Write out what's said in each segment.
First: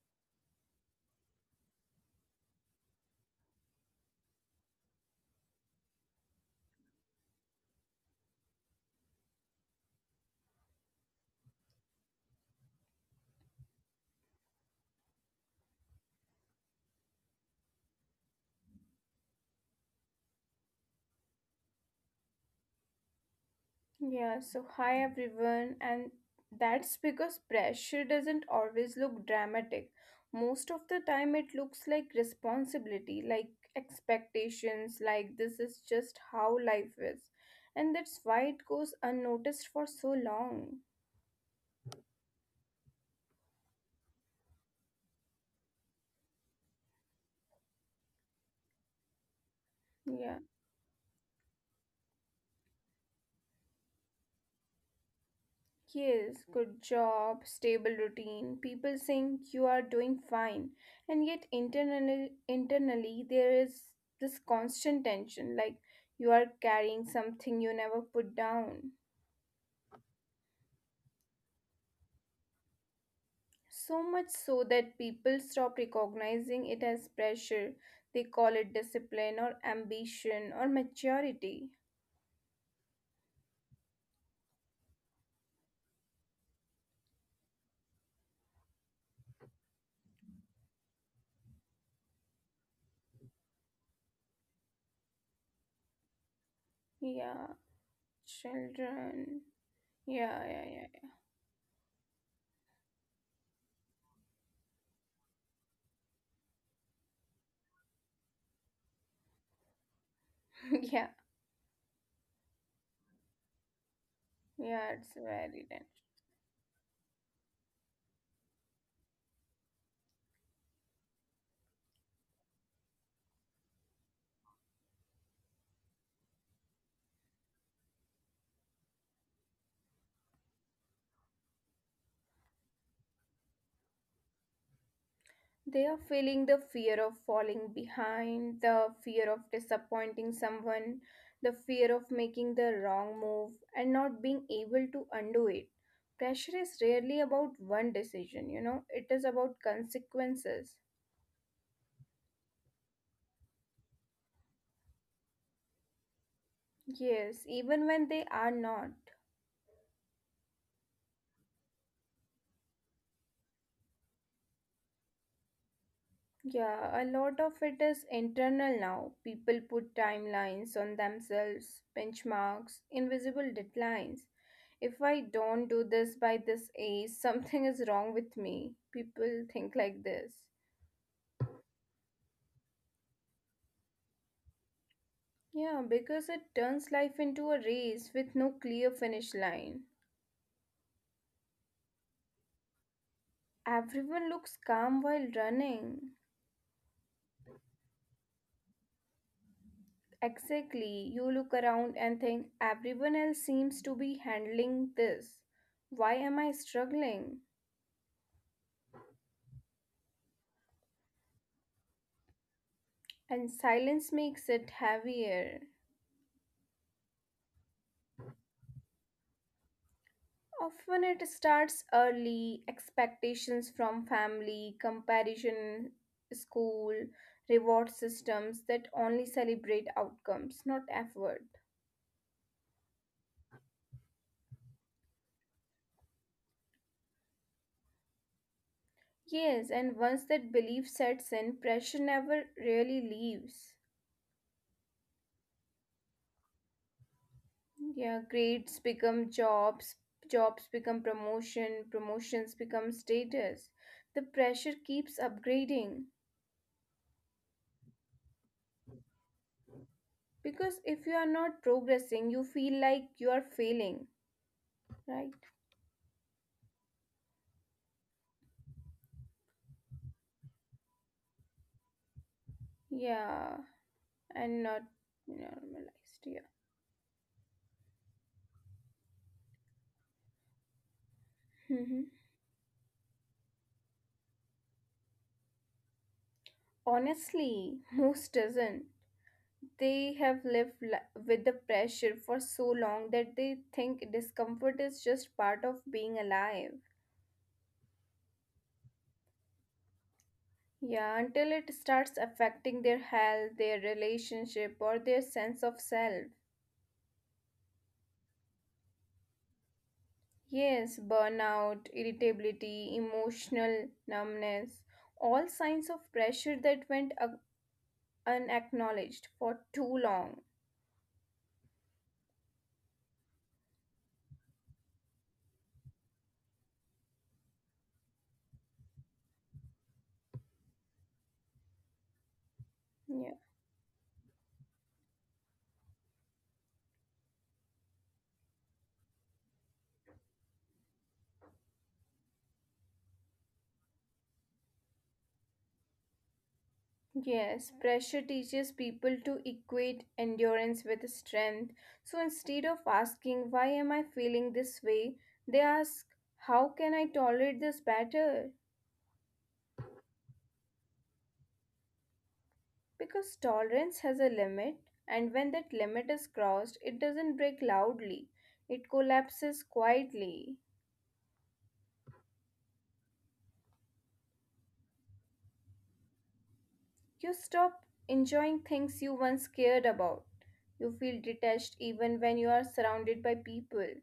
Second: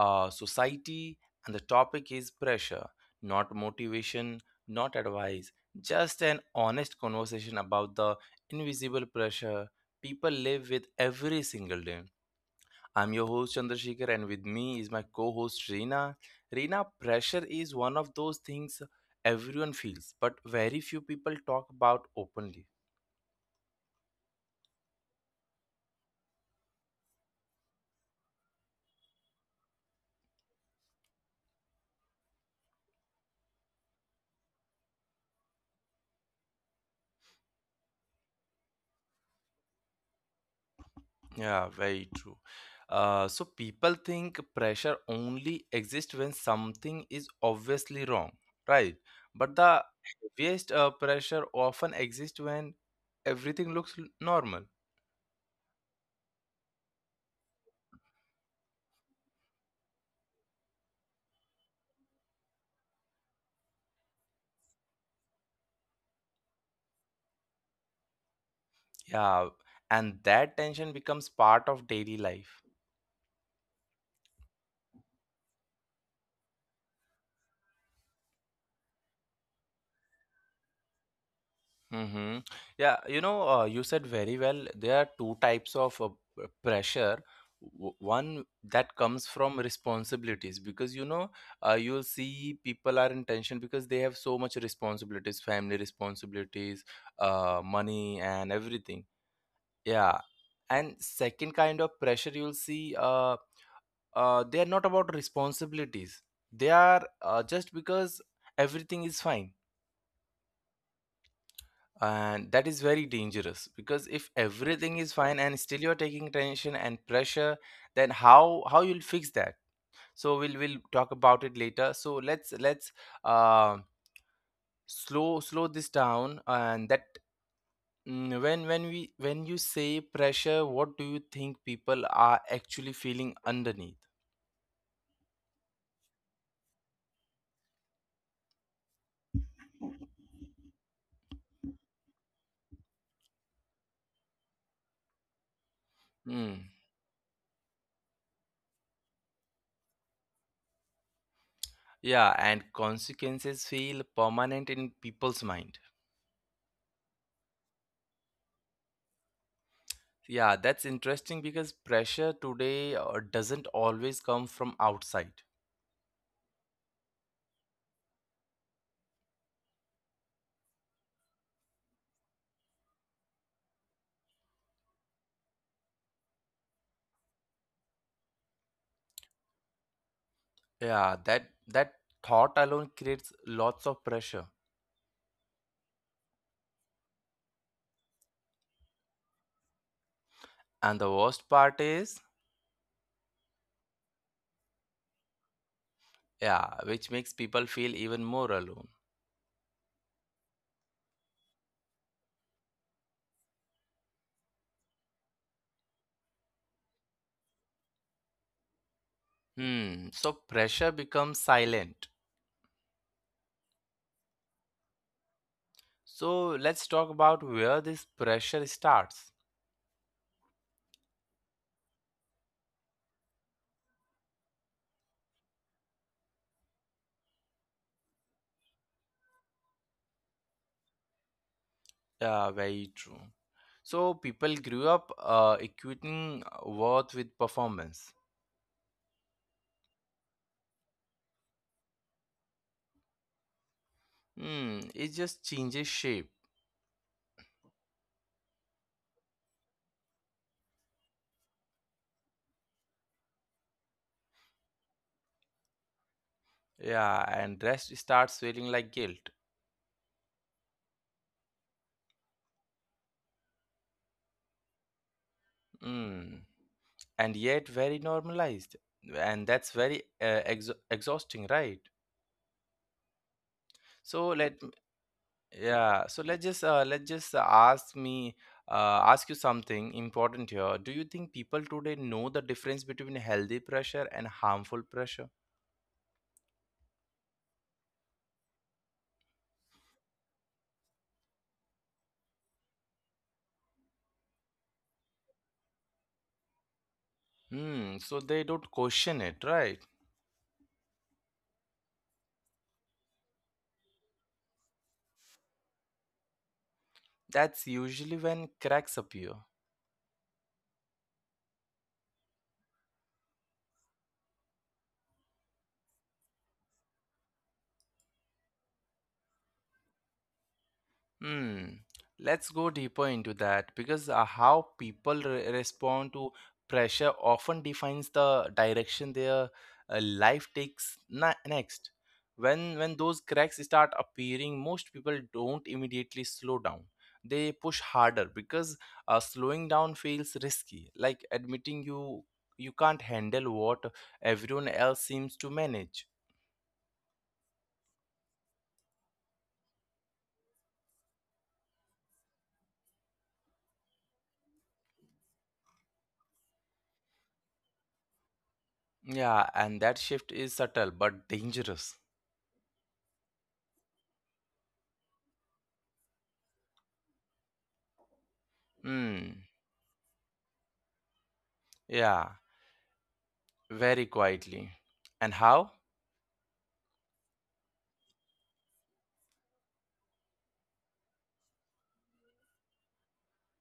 society, and the topic is pressure, not motivation, not advice, just an honest conversation about the invisible pressure people live with every single day. I'm your host Chandrasekhar, and with me is my co-host Reena. Reena, pressure is one of those things everyone feels, but very few people talk about openly. Yeah, so hi everyone, and that's because pressure doesn't always look dramatic. Most of the time, it looks like responsibility, like expectations, like this is just how life is, and that's why it goes unnoticed for so long. Yeah, very true. So people think pressure only exists when something is obviously wrong, right? But the Yeah. heaviest pressure often exists when everything looks normal. Yes, good job, stable routine. People think you are doing fine, and yet internally there is this constant tension like you are carrying something you never put down. Yeah, and that tension becomes part of daily life. So much so that people stop recognizing it as pressure. They call it discipline or ambition or maturity. Mm-hmm. Yeah, you said very well. There are two types of pressure. One that comes from responsibilities because you'll see people are in tension because they have so much responsibilities, family responsibilities, Yeah, money, and everything. children. Yeah. Yeah, yeah, yeah. And second kind of pressure you'll see, they are not about responsibilities. They are just because everything is fine, yeah, and that is very dangerous because if yeah, it's everything is fine very and dangerous. still you're taking tension and pressure, then how you'll fix that. So we'll talk about it later. So let's uh, slow this down. And that when you say pressure, what do you think people are actually feeling underneath? They are feeling the fear of falling behind, the fear of disappointing someone, the fear of making the wrong move and not being able to undo it. Pressure is Hmm. rarely about one decision, you know, it is about consequences. Yeah, and consequences feel permanent in people's mind. Yes, even when they are not. Yeah, that's interesting because pressure today doesn't always come from outside. Yeah, a lot of it is internal now. People put timelines on themselves, benchmarks, invisible deadlines. If I don't do this by this age, something is wrong with me. People think like this. Yeah, that thought alone creates lots of pressure. Yeah, because it turns life into a race with no clear finish line. And the worst part is, Everyone looks calm while running. yeah, which makes people feel even more alone. Exactly, you look around and think everyone else seems to be handling this. Why am I struggling? Hmm, so pressure becomes silent. And silence makes it heavier. So let's talk about where this pressure starts. Often it starts early, expectations from family, comparison, school, reward systems that only celebrate outcomes, not effort. Yeah, very true. So people grew up equating worth with performance. Yes, and once that belief sets in, pressure never really leaves. Hmm, it just changes shape. Yeah, grades become jobs, jobs become promotion, promotions become status. The pressure keeps upgrading. Yeah, and rest starts feeling like guilt. Because if you are not progressing, you feel like you are failing, right? Mm. And yet very normalized. And that's very ex exhausting, right? Yeah, So let m- and not yeah, so normalized. Yeah. let's just ask me ask you something important here. Do you think people today know the hmm difference between healthy pressure and harmful pressure? Honestly, most doesn't. They have with the pressure for so long that they think discomfort is just part of being alive. Hmm, so they don't question it, right? Yeah, until it starts affecting their health, their relationship, or their sense of self. That's usually when cracks appear. Yes, burnout, irritability, emotional numbness, all signs of pressure that unacknowledged for too long. Hmm. Let's go deeper into that because how people respond to pressure often defines the direction their life takes next. When those Yeah. cracks start appearing, most people don't immediately slow down. They push harder because slowing down feels risky, like admitting you can't handle what everyone else seems to manage. Yes, pressure teaches people to equate endurance with strength. So instead of asking, why am I feeling this way, they ask, how can I tolerate this better? Yeah, and that shift is subtle but dangerous. Because tolerance has a limit, and when that limit is crossed, it doesn't break loudly, it Hmm. collapses quietly. Yeah. Very quietly. And how? You stop enjoying things you once cared about. You feel detached even when you are surrounded by people.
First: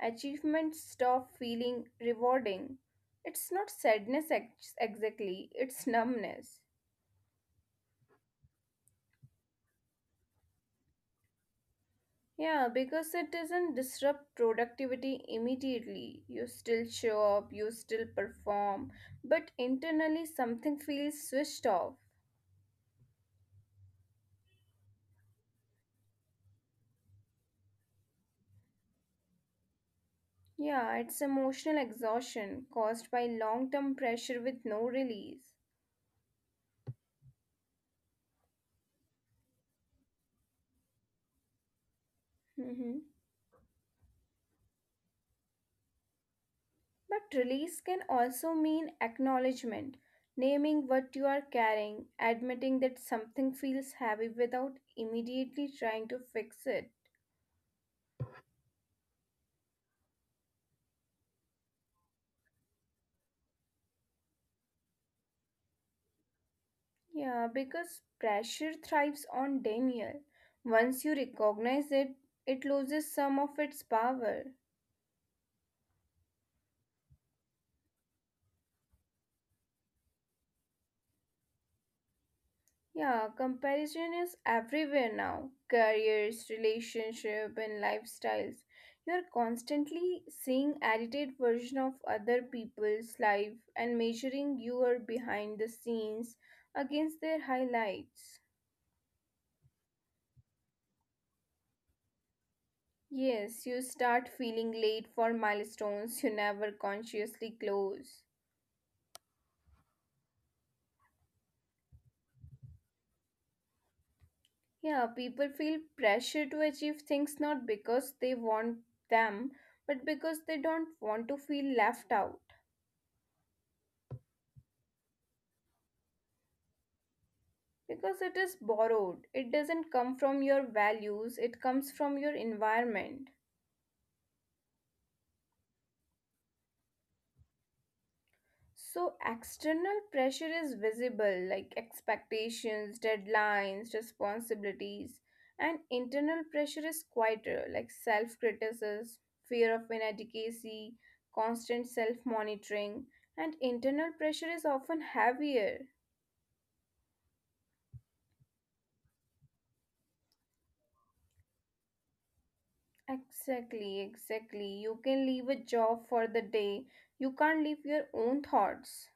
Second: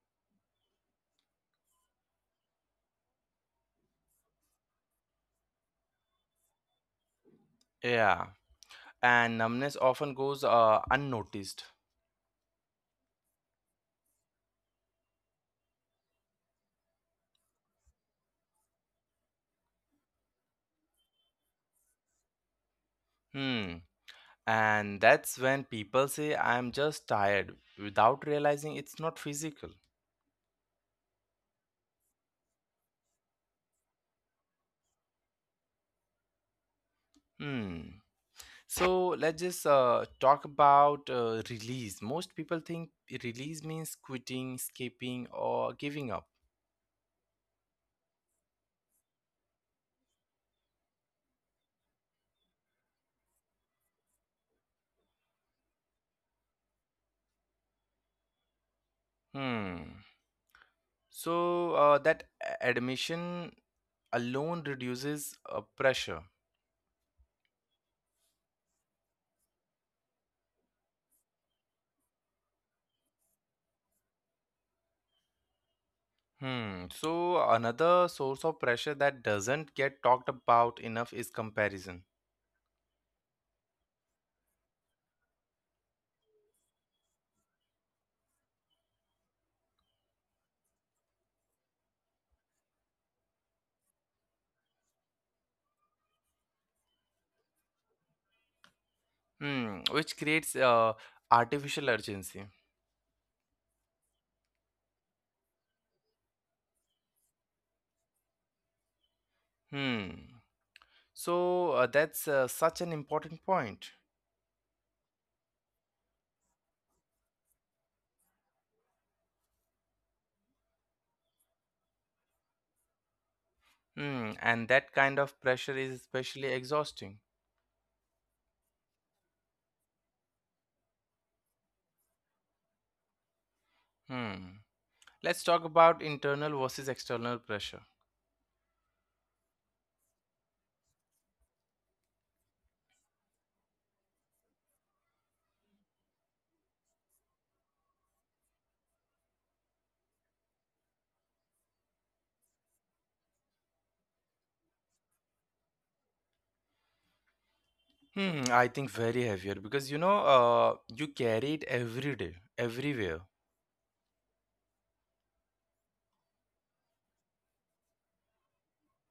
Achievements stop feeling rewarding. It's not exactly, it's numbness. Yeah. And numbness often goes unnoticed. Yeah, because it doesn't disrupt productivity immediately. You still show up, you still perform, but internally something feels switched off. Hmm. And that's when people say, I'm just tired, without realizing it's not physical. Yeah, it's emotional exhaustion caused by long term pressure with no release. Hmm. So let's just talk about release. Most people think hmm release means quitting, skipping, or giving up. But release can also mean acknowledgement, naming what you are carrying, admitting that something feels heavy without immediately trying to fix it. Hmm. So that admission alone reduces pressure. Yeah, because pressure thrives on denial. Once you recognize it, it loses some of its power. Hmm. So another source of pressure that doesn't get talked about enough is comparison. Yeah, comparison is everywhere now. Careers, relationship, and lifestyles. You are constantly seeing edited version of other people's life and measuring your behind the scenes against their highlights. Hmm. Which creates artificial urgency. Yes, you start feeling late for milestones you never consciously close. Hmm. So that's such an important point. Yeah, people feel pressure to achieve things not because they want them, but because they don't want to feel left out. Hmm. And that kind of pressure is especially exhausting. Because it is borrowed. It doesn't come from your values, it comes from your environment. Hmm. Let's talk about internal versus external pressure. So, external pressure is visible, like expectations, deadlines, responsibilities, and internal pressure is quieter, like self criticism, fear of inadequacy, constant self monitoring, and internal pressure is often heavier. Hmm. I think very heavier because you carry it every day, everywhere. Exactly, exactly. You can leave a job for the day, you can't leave your own thoughts.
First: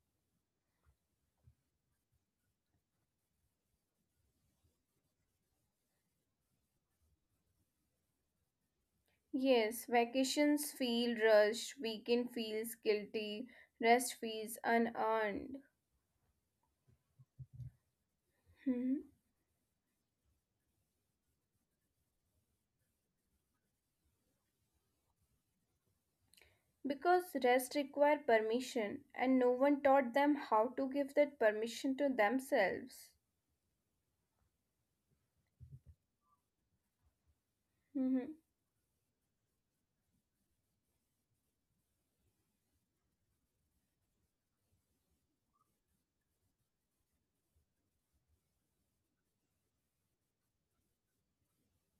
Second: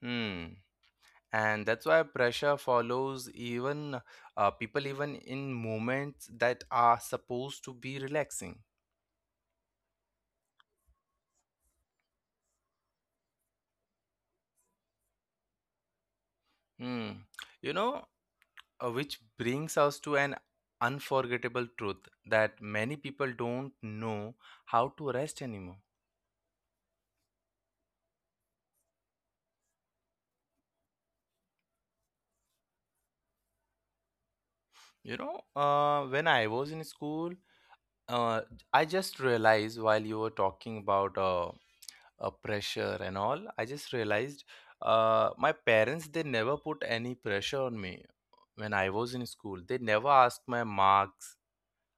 Hmm, and that's why pressure follows even people even in moments that are supposed to be relaxing. Yes, vacations feel rushed, weekend feels guilty, rest feels unearned. Hmm. you know Hmm. which brings us to an unforgettable truth that many people don't know how to rest anymore. Because rest require permission, and no one taught them how to give that permission to themselves. When I was in school, hmm uh, I just realized while you were talking about pressure and all. I just realized my parents, they never put any pressure on me. When I was in school, they never asked my marks,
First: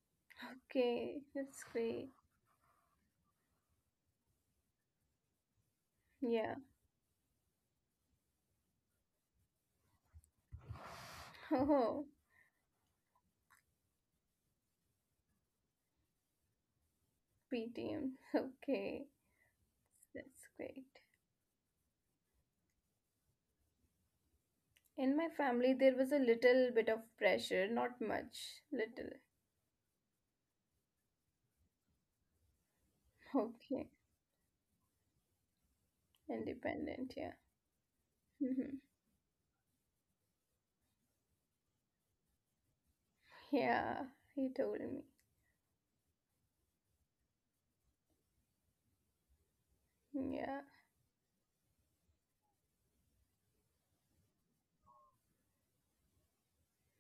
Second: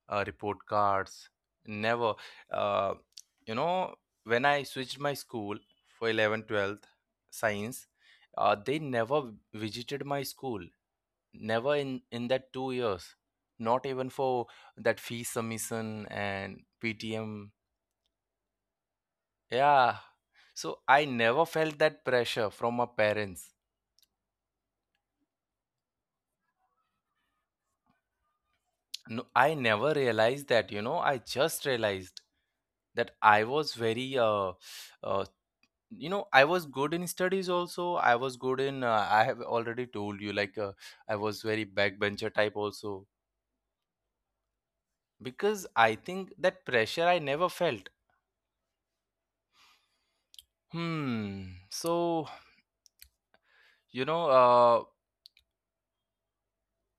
report Okay, cards, that's great. never. Uh, you know, when I switched my school for 11th, Yeah. 12th, science, they never visited my school, never in, Oh, in that 2 years, not even for that fee submission and PTM. PTM. Okay, Yeah. that's So great. I never felt that pressure from my parents. In my family, there was a little bit of pressure, not much, little. No, I never realized that. You know, I just realized that I was Okay, very, uh, you know, I was good in independent. Yeah. studies also. I was good hmm in, I have already told you, like, I was very backbencher type also. Yeah, he told me. Because I think that pressure I never felt. Yeah. Hmm. So, you know, uh,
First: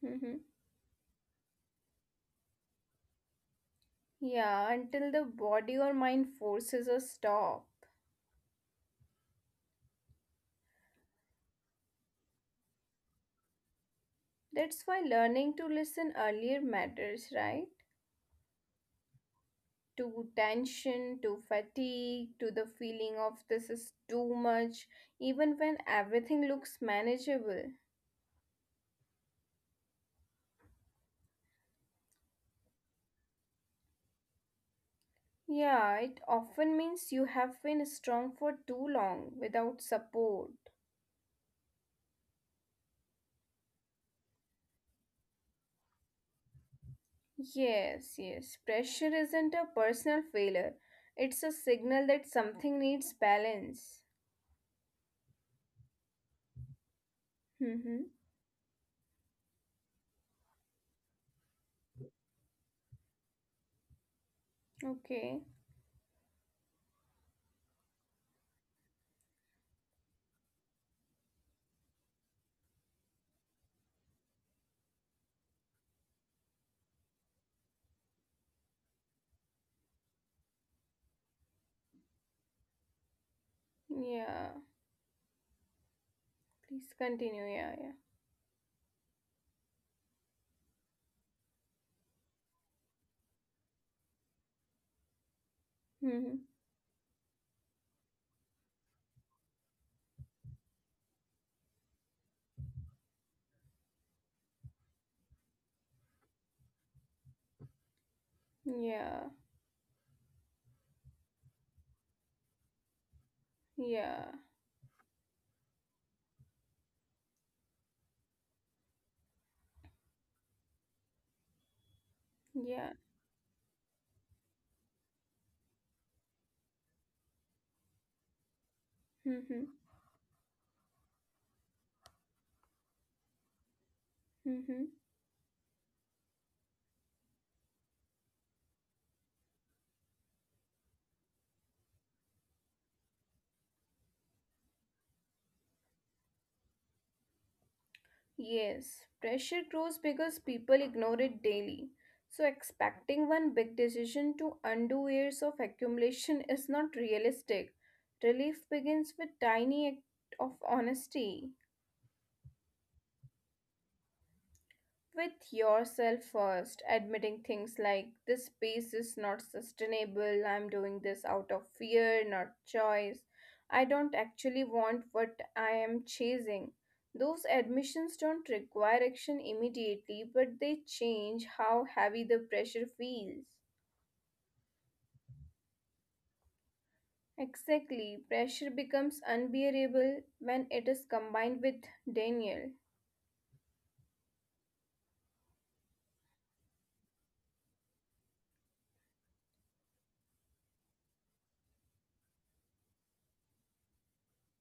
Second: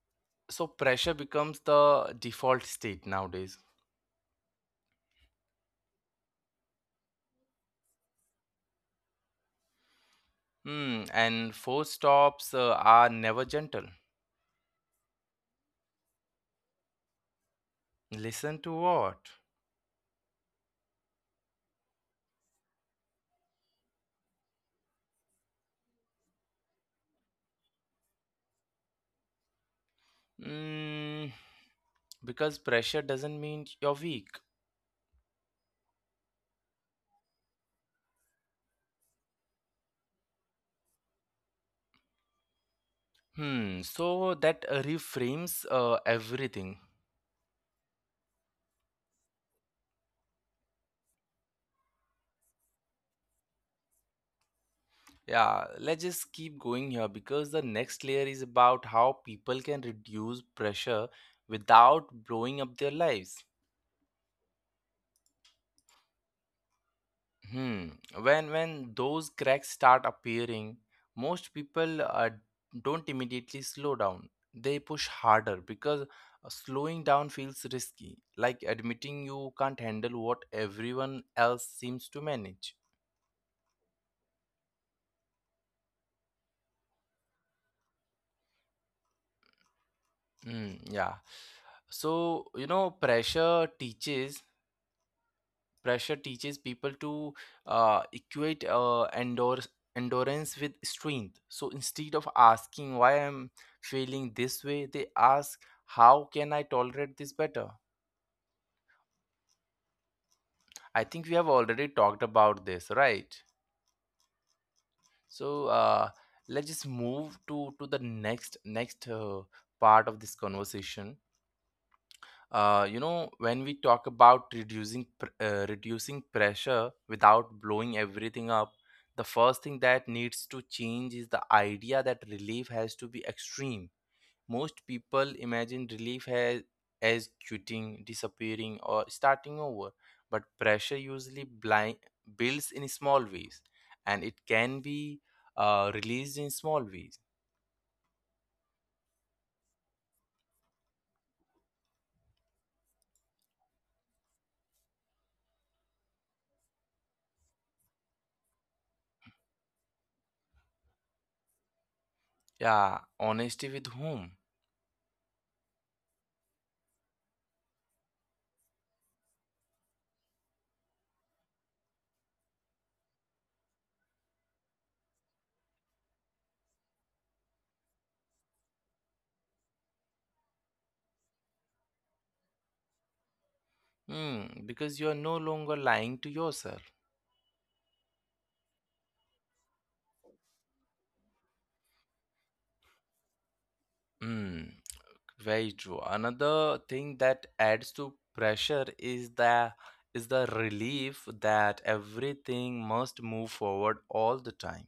hmm so pressure becomes the default state nowadays. Yeah, until the body or mind forces a stop. Hmm. And force stops, are never gentle. That's why learning to listen earlier matters, right? Listen to what? To tension, to fatigue, to the feeling of this is too much, even when everything looks manageable. Mm, because pressure doesn't mean you're weak. Yeah, it often means you have been strong for too long without support. Hmm. So that reframes everything. Yes, yes, pressure isn't a personal failure, it's a signal that something needs balance. Yeah, let's just keep going here because the next layer is about how people can reduce pressure without blowing up their lives. Okay. Hmm. When those cracks start appearing, most people don't immediately slow down. They push harder because slowing down feels risky, like admitting you can't handle what everyone else seems to manage. Yeah. Please continue. Yeah. Yeah. Hmm, yeah. So, you know, pressure Mm-hmm. teaches people to equate endurance with strength. So instead of asking why I'm feeling this way, they ask, how can I tolerate this better? Yeah. I think we have already talked about this, right? Yeah. So let's just move to the next part of this conversation. Yeah. When we talk about reducing reducing pressure without blowing everything up, the first Mm-hmm. thing that needs to change is the idea that relief has to be extreme. Mm-hmm. Most people imagine relief as quitting, disappearing, or starting over. But pressure usually builds in small ways, and it can be released in small ways. Yes. Pressure grows because people ignore it daily. So expecting one big decision to undo years of accumulation is not realistic. Relief begins with tiny act of honesty. Yeah, honesty with whom? With yourself first, admitting things like this space is not sustainable, I'm doing this out of fear, not choice, I don't actually want what I am chasing. Those admissions don't require action immediately, but they change how heavy the pressure feels. Hmm, because you are no longer lying to yourself. Exactly, pressure becomes unbearable when it is combined with denial. Mm, very true. Another thing that adds to pressure is the relief that everything must move forward all the time.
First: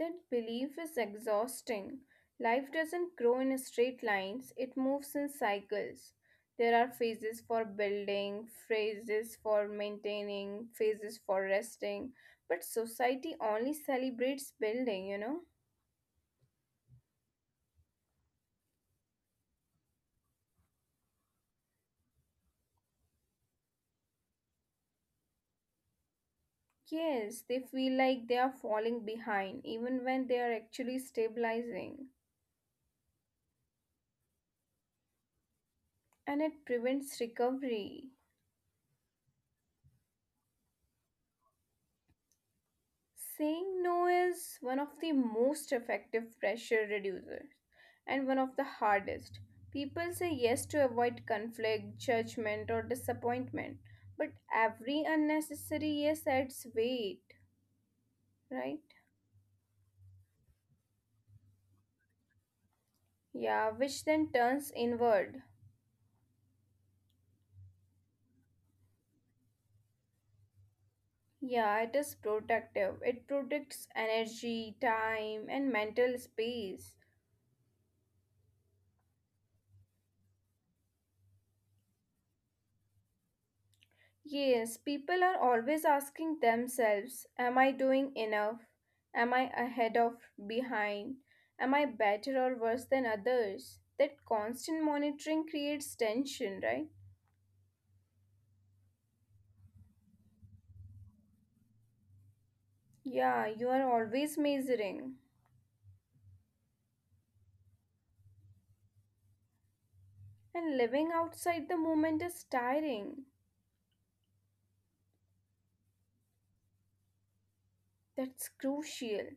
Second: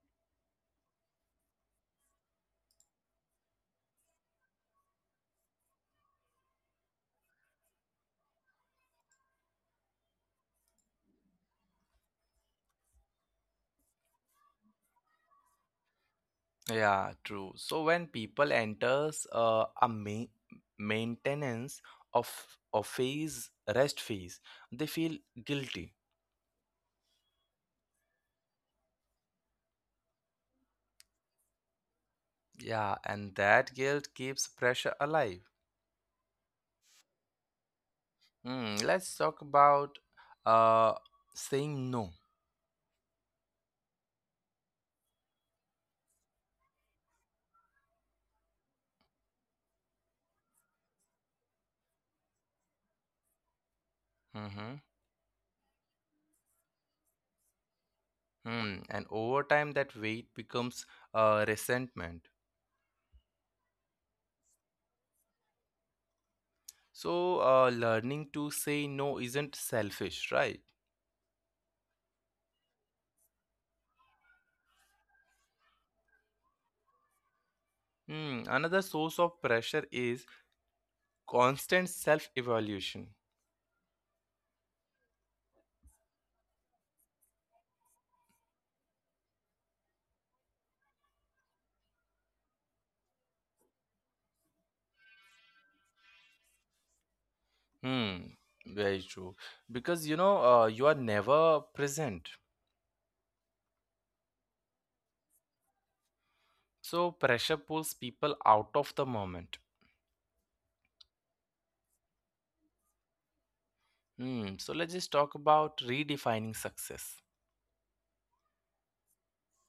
That belief is exhausting. Life doesn't grow in straight lines, it moves in cycles. There are phases for building, phases for maintaining, phases for resting, but society only celebrates building, you know? Yeah, true. So when people enters a ma- maintenance of of phase rest phase, they feel guilty. Yes, they feel like they are falling behind even when they are actually stabilizing, Yeah, and that guilt keeps pressure alive. and it prevents recovery. Hmm. Let's talk about uh, saying no. Saying no is one of the most effective pressure reducer, and one of the hardest. People say yes to avoid conflict, judgment, or disappointment, Mm-hmm. but every unnecessary yes adds weight, Hmm, and right? over time, that weight becomes resentment. Yeah, which then turns inward. So, learning to say no isn't selfish, right? Yeah, it is protective. It protects energy, time, and mental space. Hmm, another source of pressure is constant self evaluation. Yes, people are always asking themselves, am I doing enough? Am I ahead of behind? Am I better or worse than others? That constant monitoring creates tension, right? Hmm, very true. Because you are never present. Yeah, you are always measuring. So, pressure pulls people out of the moment. And living outside the moment is tiring. Hmm, so, let's just talk about redefining success. That's crucial.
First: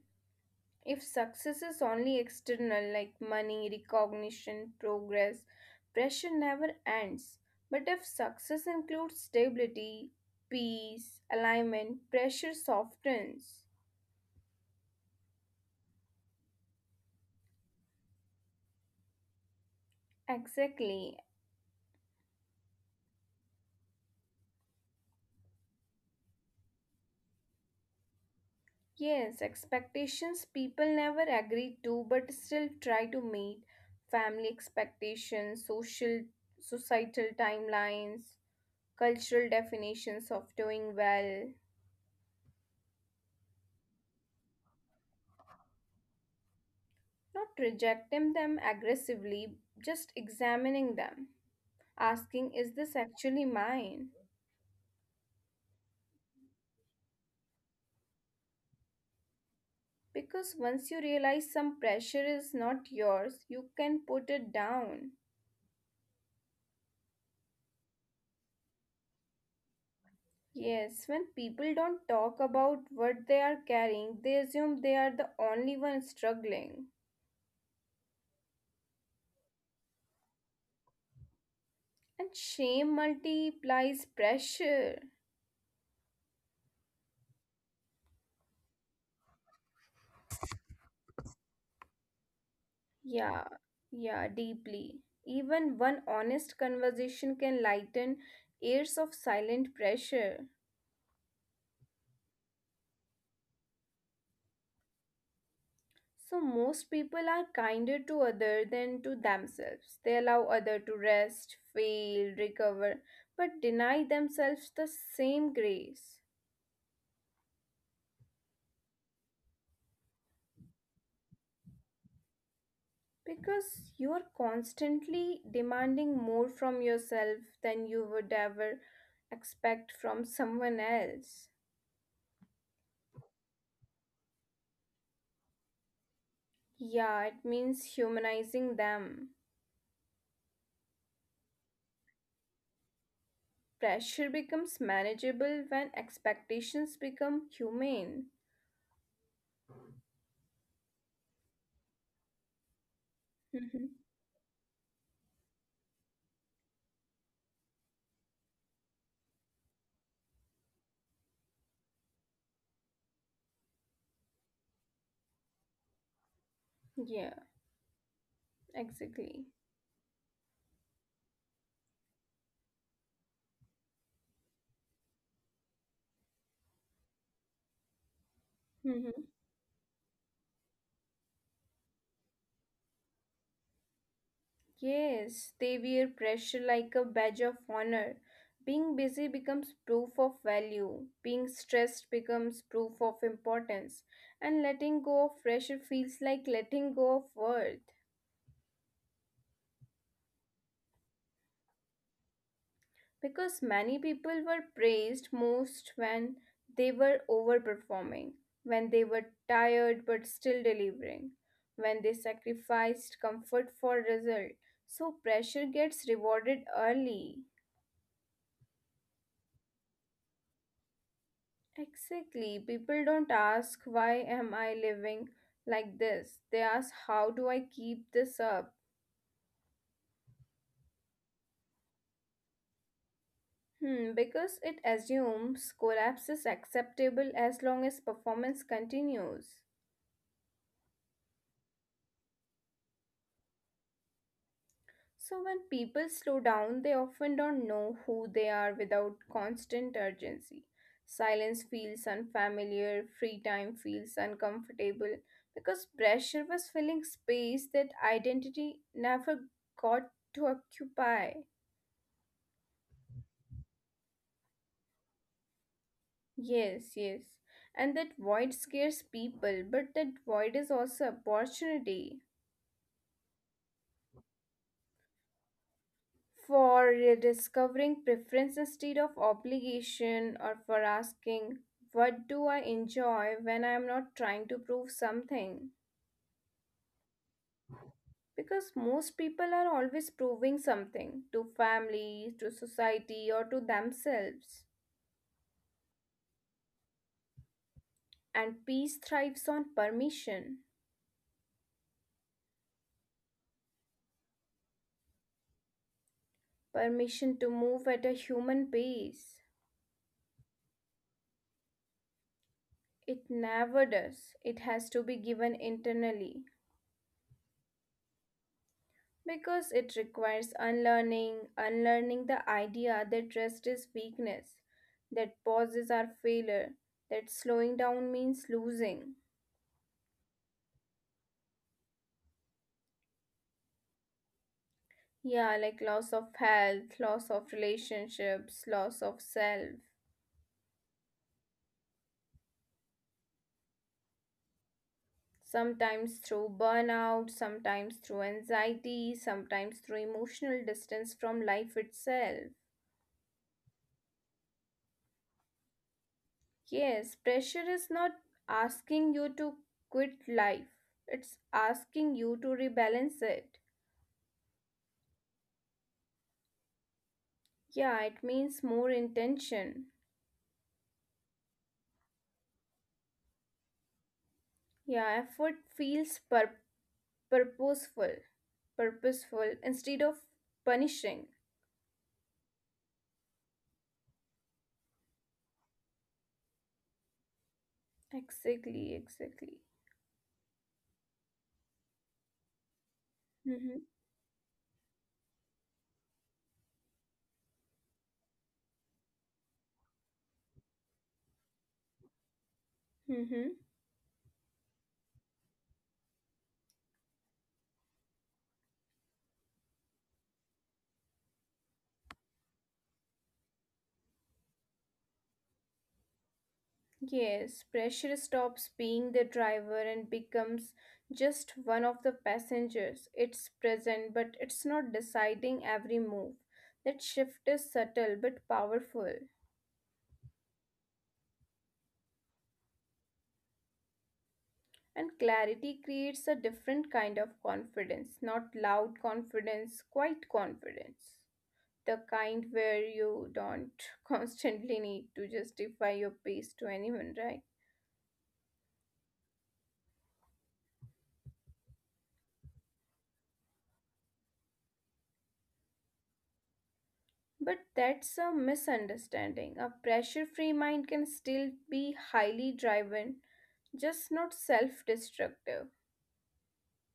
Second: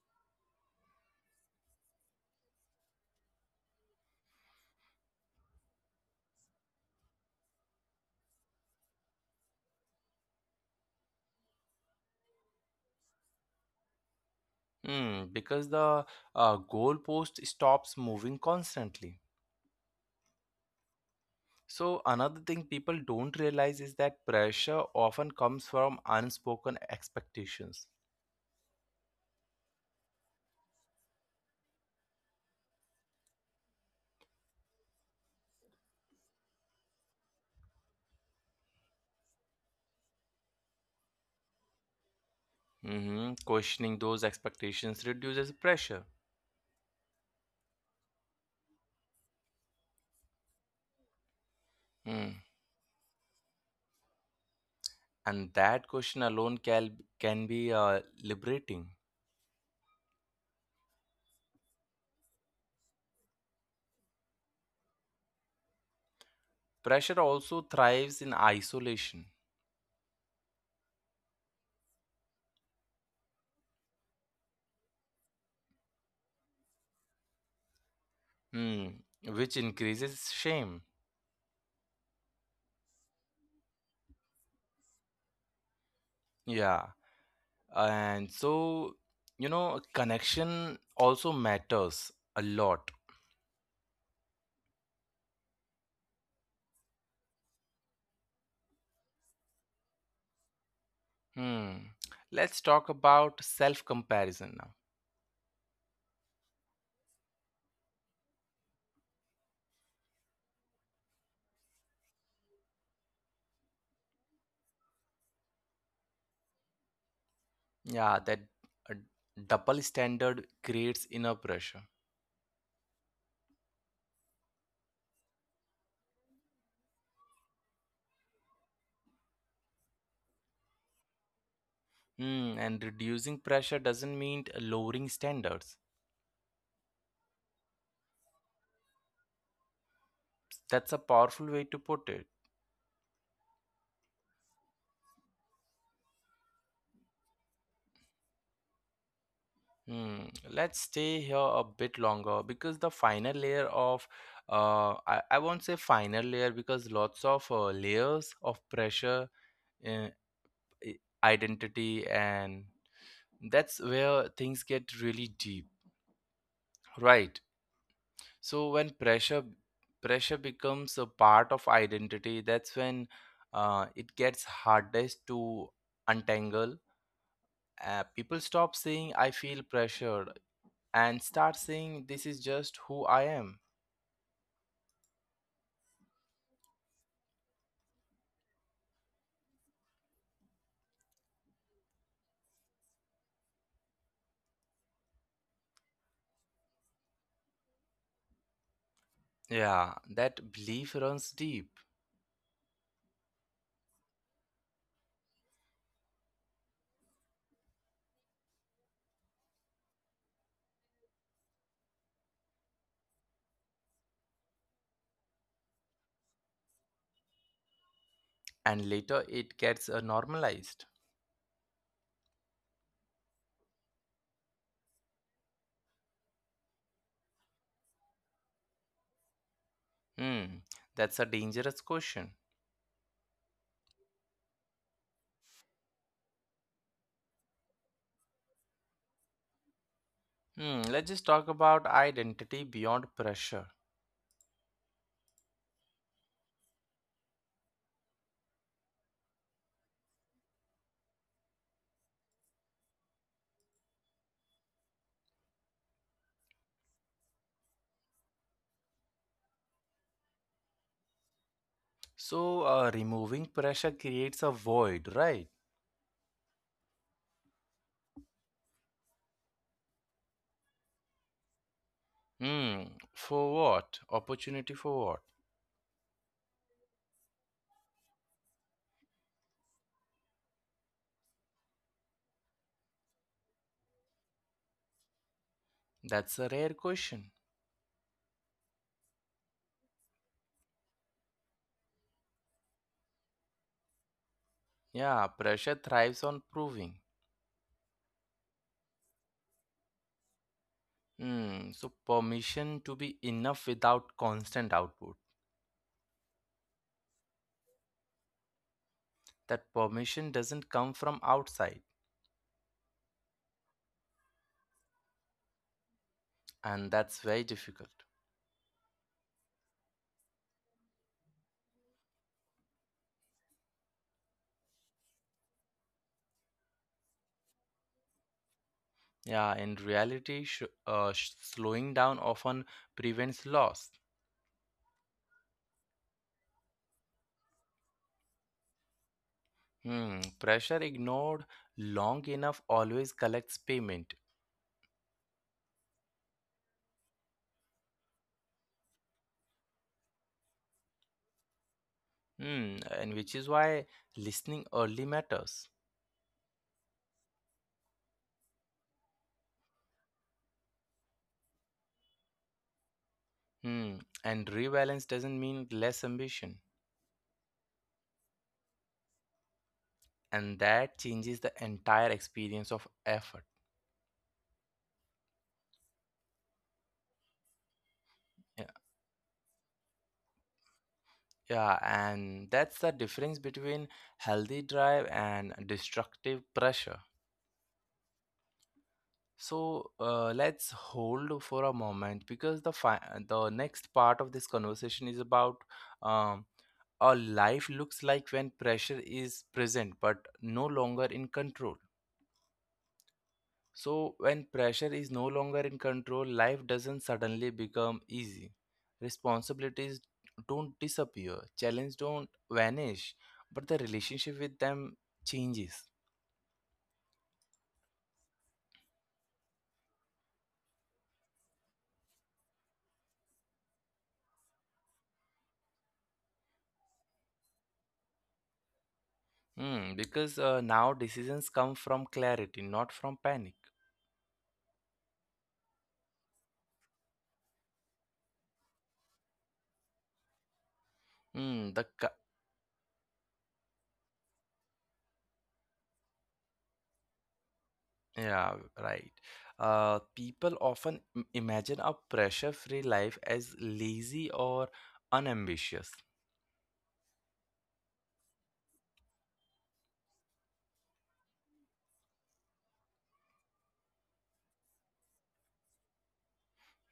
If success is only external, like money, recognition, progress, pressure never ends. But if success includes stability, peace, alignment, pressure softens. Hmm, because the goalpost stops moving constantly. Exactly. So, another thing people don't realize is that pressure often comes from unspoken expectations. Yes, expectations people never agree to but still try to meet family expectations, social societal timelines, cultural definitions of doing well. Hmm. Questioning those expectations reduces pressure. Not rejecting them aggressively, just examining them, Mm. asking, is this actually mine? And that question alone can be liberating. Because once you realize some pressure is not yours, you can put it down. Pressure also thrives in isolation, Yes, when people don't talk about what they are carrying, they assume they are the only one struggling. mm, which increases shame. And shame multiplies pressure. Yeah. And so, you know, connection also matters a lot. Yeah, yeah, deeply. Even one honest conversation can lighten years of silent pressure. Hmm. Let's talk about self comparison now. So most people are kinder to other than to themselves. They allow other to rest, fail, recover, but deny themselves the same grace Yeah, that uh, double standard creates inner pressure. because you are constantly demanding more from yourself than you would ever expect from someone else. Mm, and reducing pressure doesn't mean lowering standards. Yeah, it means humanizing them. That's a powerful way to put it. Pressure becomes manageable when expectations become humane. Hmm. Let's stay here a bit longer because the final layer of, Mhm. I won't say final layer because lots of layers of pressure, uh, i- identity, and that's where things get really deep, right? Yeah, So when pressure exactly. pressure becomes a part of identity, that's when it gets hardest to untangle. People stop saying I feel pressured and start saying this is just who I am. Yes, they wear pressure like a badge of honor. Being busy becomes proof of value, being stressed becomes proof of importance, and letting go of pressure feels like letting go of worth. Yeah, that belief runs deep, Because many people were praised most when they were overperforming, when they were tired but still delivering, when they sacrificed comfort for result. So pressure gets rewarded early. and later it gets normalized. Exactly. People don't ask why am I living like this. They ask how do I keep this up? Hmm, that's a dangerous question. Hmm, because it assumes collapse is acceptable as long as performance continues. Hmm, let's just talk about identity beyond pressure. So when people slow down, they often don't know who they are without constant urgency. Silence feels unfamiliar, free time feels uncomfortable because pressure was filling space that identity never got to occupy. So, removing pressure creates a void, right? Yes, yes. And that void scares people, but that void is also opportunity Hmm, for what? Opportunity for what? for rediscovering preference instead of obligation or for asking, what do I enjoy when I am not trying to prove something? That's a rare question. Because most people are always proving something to family, to society, or to themselves. Yeah, pressure thrives on proving. And peace thrives on permission, Hmm, so permission to be enough without constant output. permission to move at a human pace. That permission doesn't come from outside, It never does. It has to be given internally and that's very difficult. because it requires unlearning, unlearning the idea that trust is weakness, that pauses are failure, that slowing down means losing. Yeah, in reality, slowing down often prevents loss. Yeah, like loss of health, loss of relationships, loss of self. Hmm, pressure ignored long enough always collects payment. Sometimes through burnout, sometimes through anxiety, sometimes through emotional distance from life itself. Hmm, and which is why listening early matters. Yes, pressure is not asking you to quit life. It's asking you to rebalance it. Hmm. And rebalance doesn't mean less ambition, Yeah, it means more intention. and that changes the entire experience of effort. Yeah, purposeful, Yeah, purposeful instead of punishing. yeah, and that's the difference between healthy drive and destructive pressure. Exactly, exactly. So let's hold for a moment because the next part of this conversation is about um, a life looks like when pressure is present but no longer in control. Mm-hmm. So, when pressure is no longer in control, life doesn't suddenly become easy. Responsibilities don't disappear, challenges don't vanish, but the relationship with them changes. Yes, pressure stops being the driver and becomes just one of the passengers. It's present, but it's not deciding every move. That shift is subtle but powerful. Hmm, because now decisions come from clarity, not from panic. And clarity creates a different kind of confidence, not loud confidence, quiet confidence. Hmm, The kind where you don't constantly need to justify your pace to anyone, right? yeah, right. People often imagine a pressure-free life as lazy or unambitious. But that's a misunderstanding. A pressure free mind can still be highly driven, just not self destructive.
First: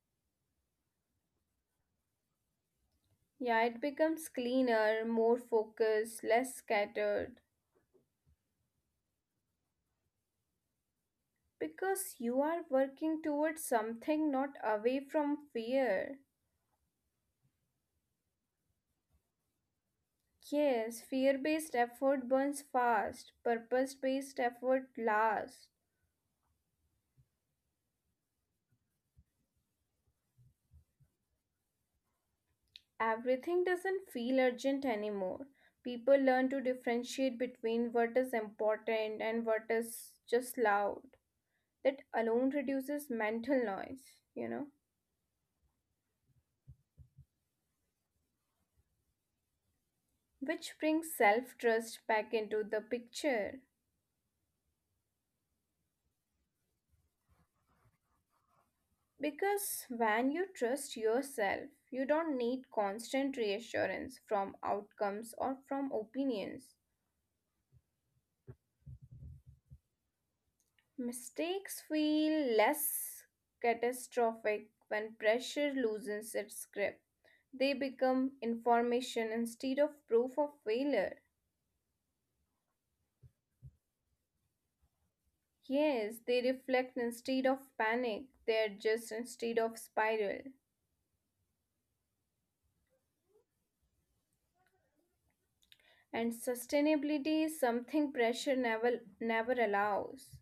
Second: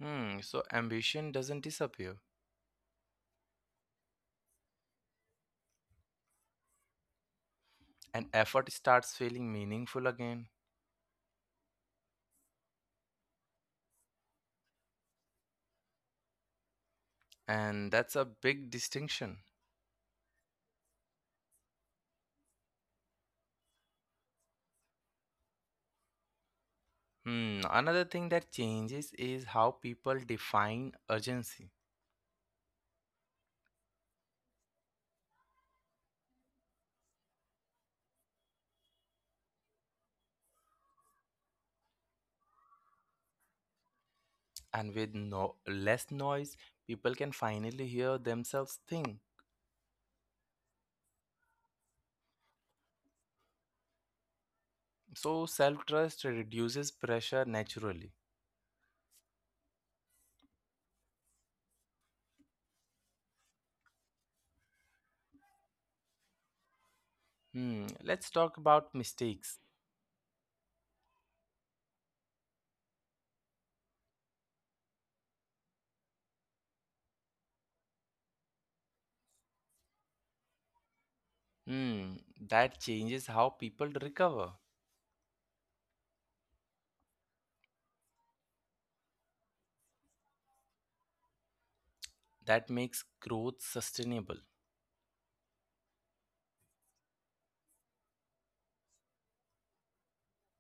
Hmm, so ambition doesn't disappear Yeah, it becomes cleaner, more focused, less scattered, and effort starts feeling meaningful again. because you are working towards something, not away from fear. And that's a big distinction. Yes, fear based effort burns fast, purpose based effort lasts. Hmm, another thing that changes is how people define urgency. Everything doesn't feel urgent anymore. People learn to differentiate between what is important and what is just loud. That alone reduces mental noise, you know, And with no less noise, people can finally hear themselves think. which brings self trust back into the picture. So self-trust reduces pressure naturally. Because when you trust yourself, you don't need constant reassurance from outcomes or from opinions. Hmm, let's talk about mistakes. Mistakes feel less catastrophic when pressure loosens its grip. They become information instead of proof of failure. Hmm, that changes how people recover. Yes, they reflect instead of panic, they adjust instead of spiral. That makes growth sustainable. And sustainability is something pressure never allows.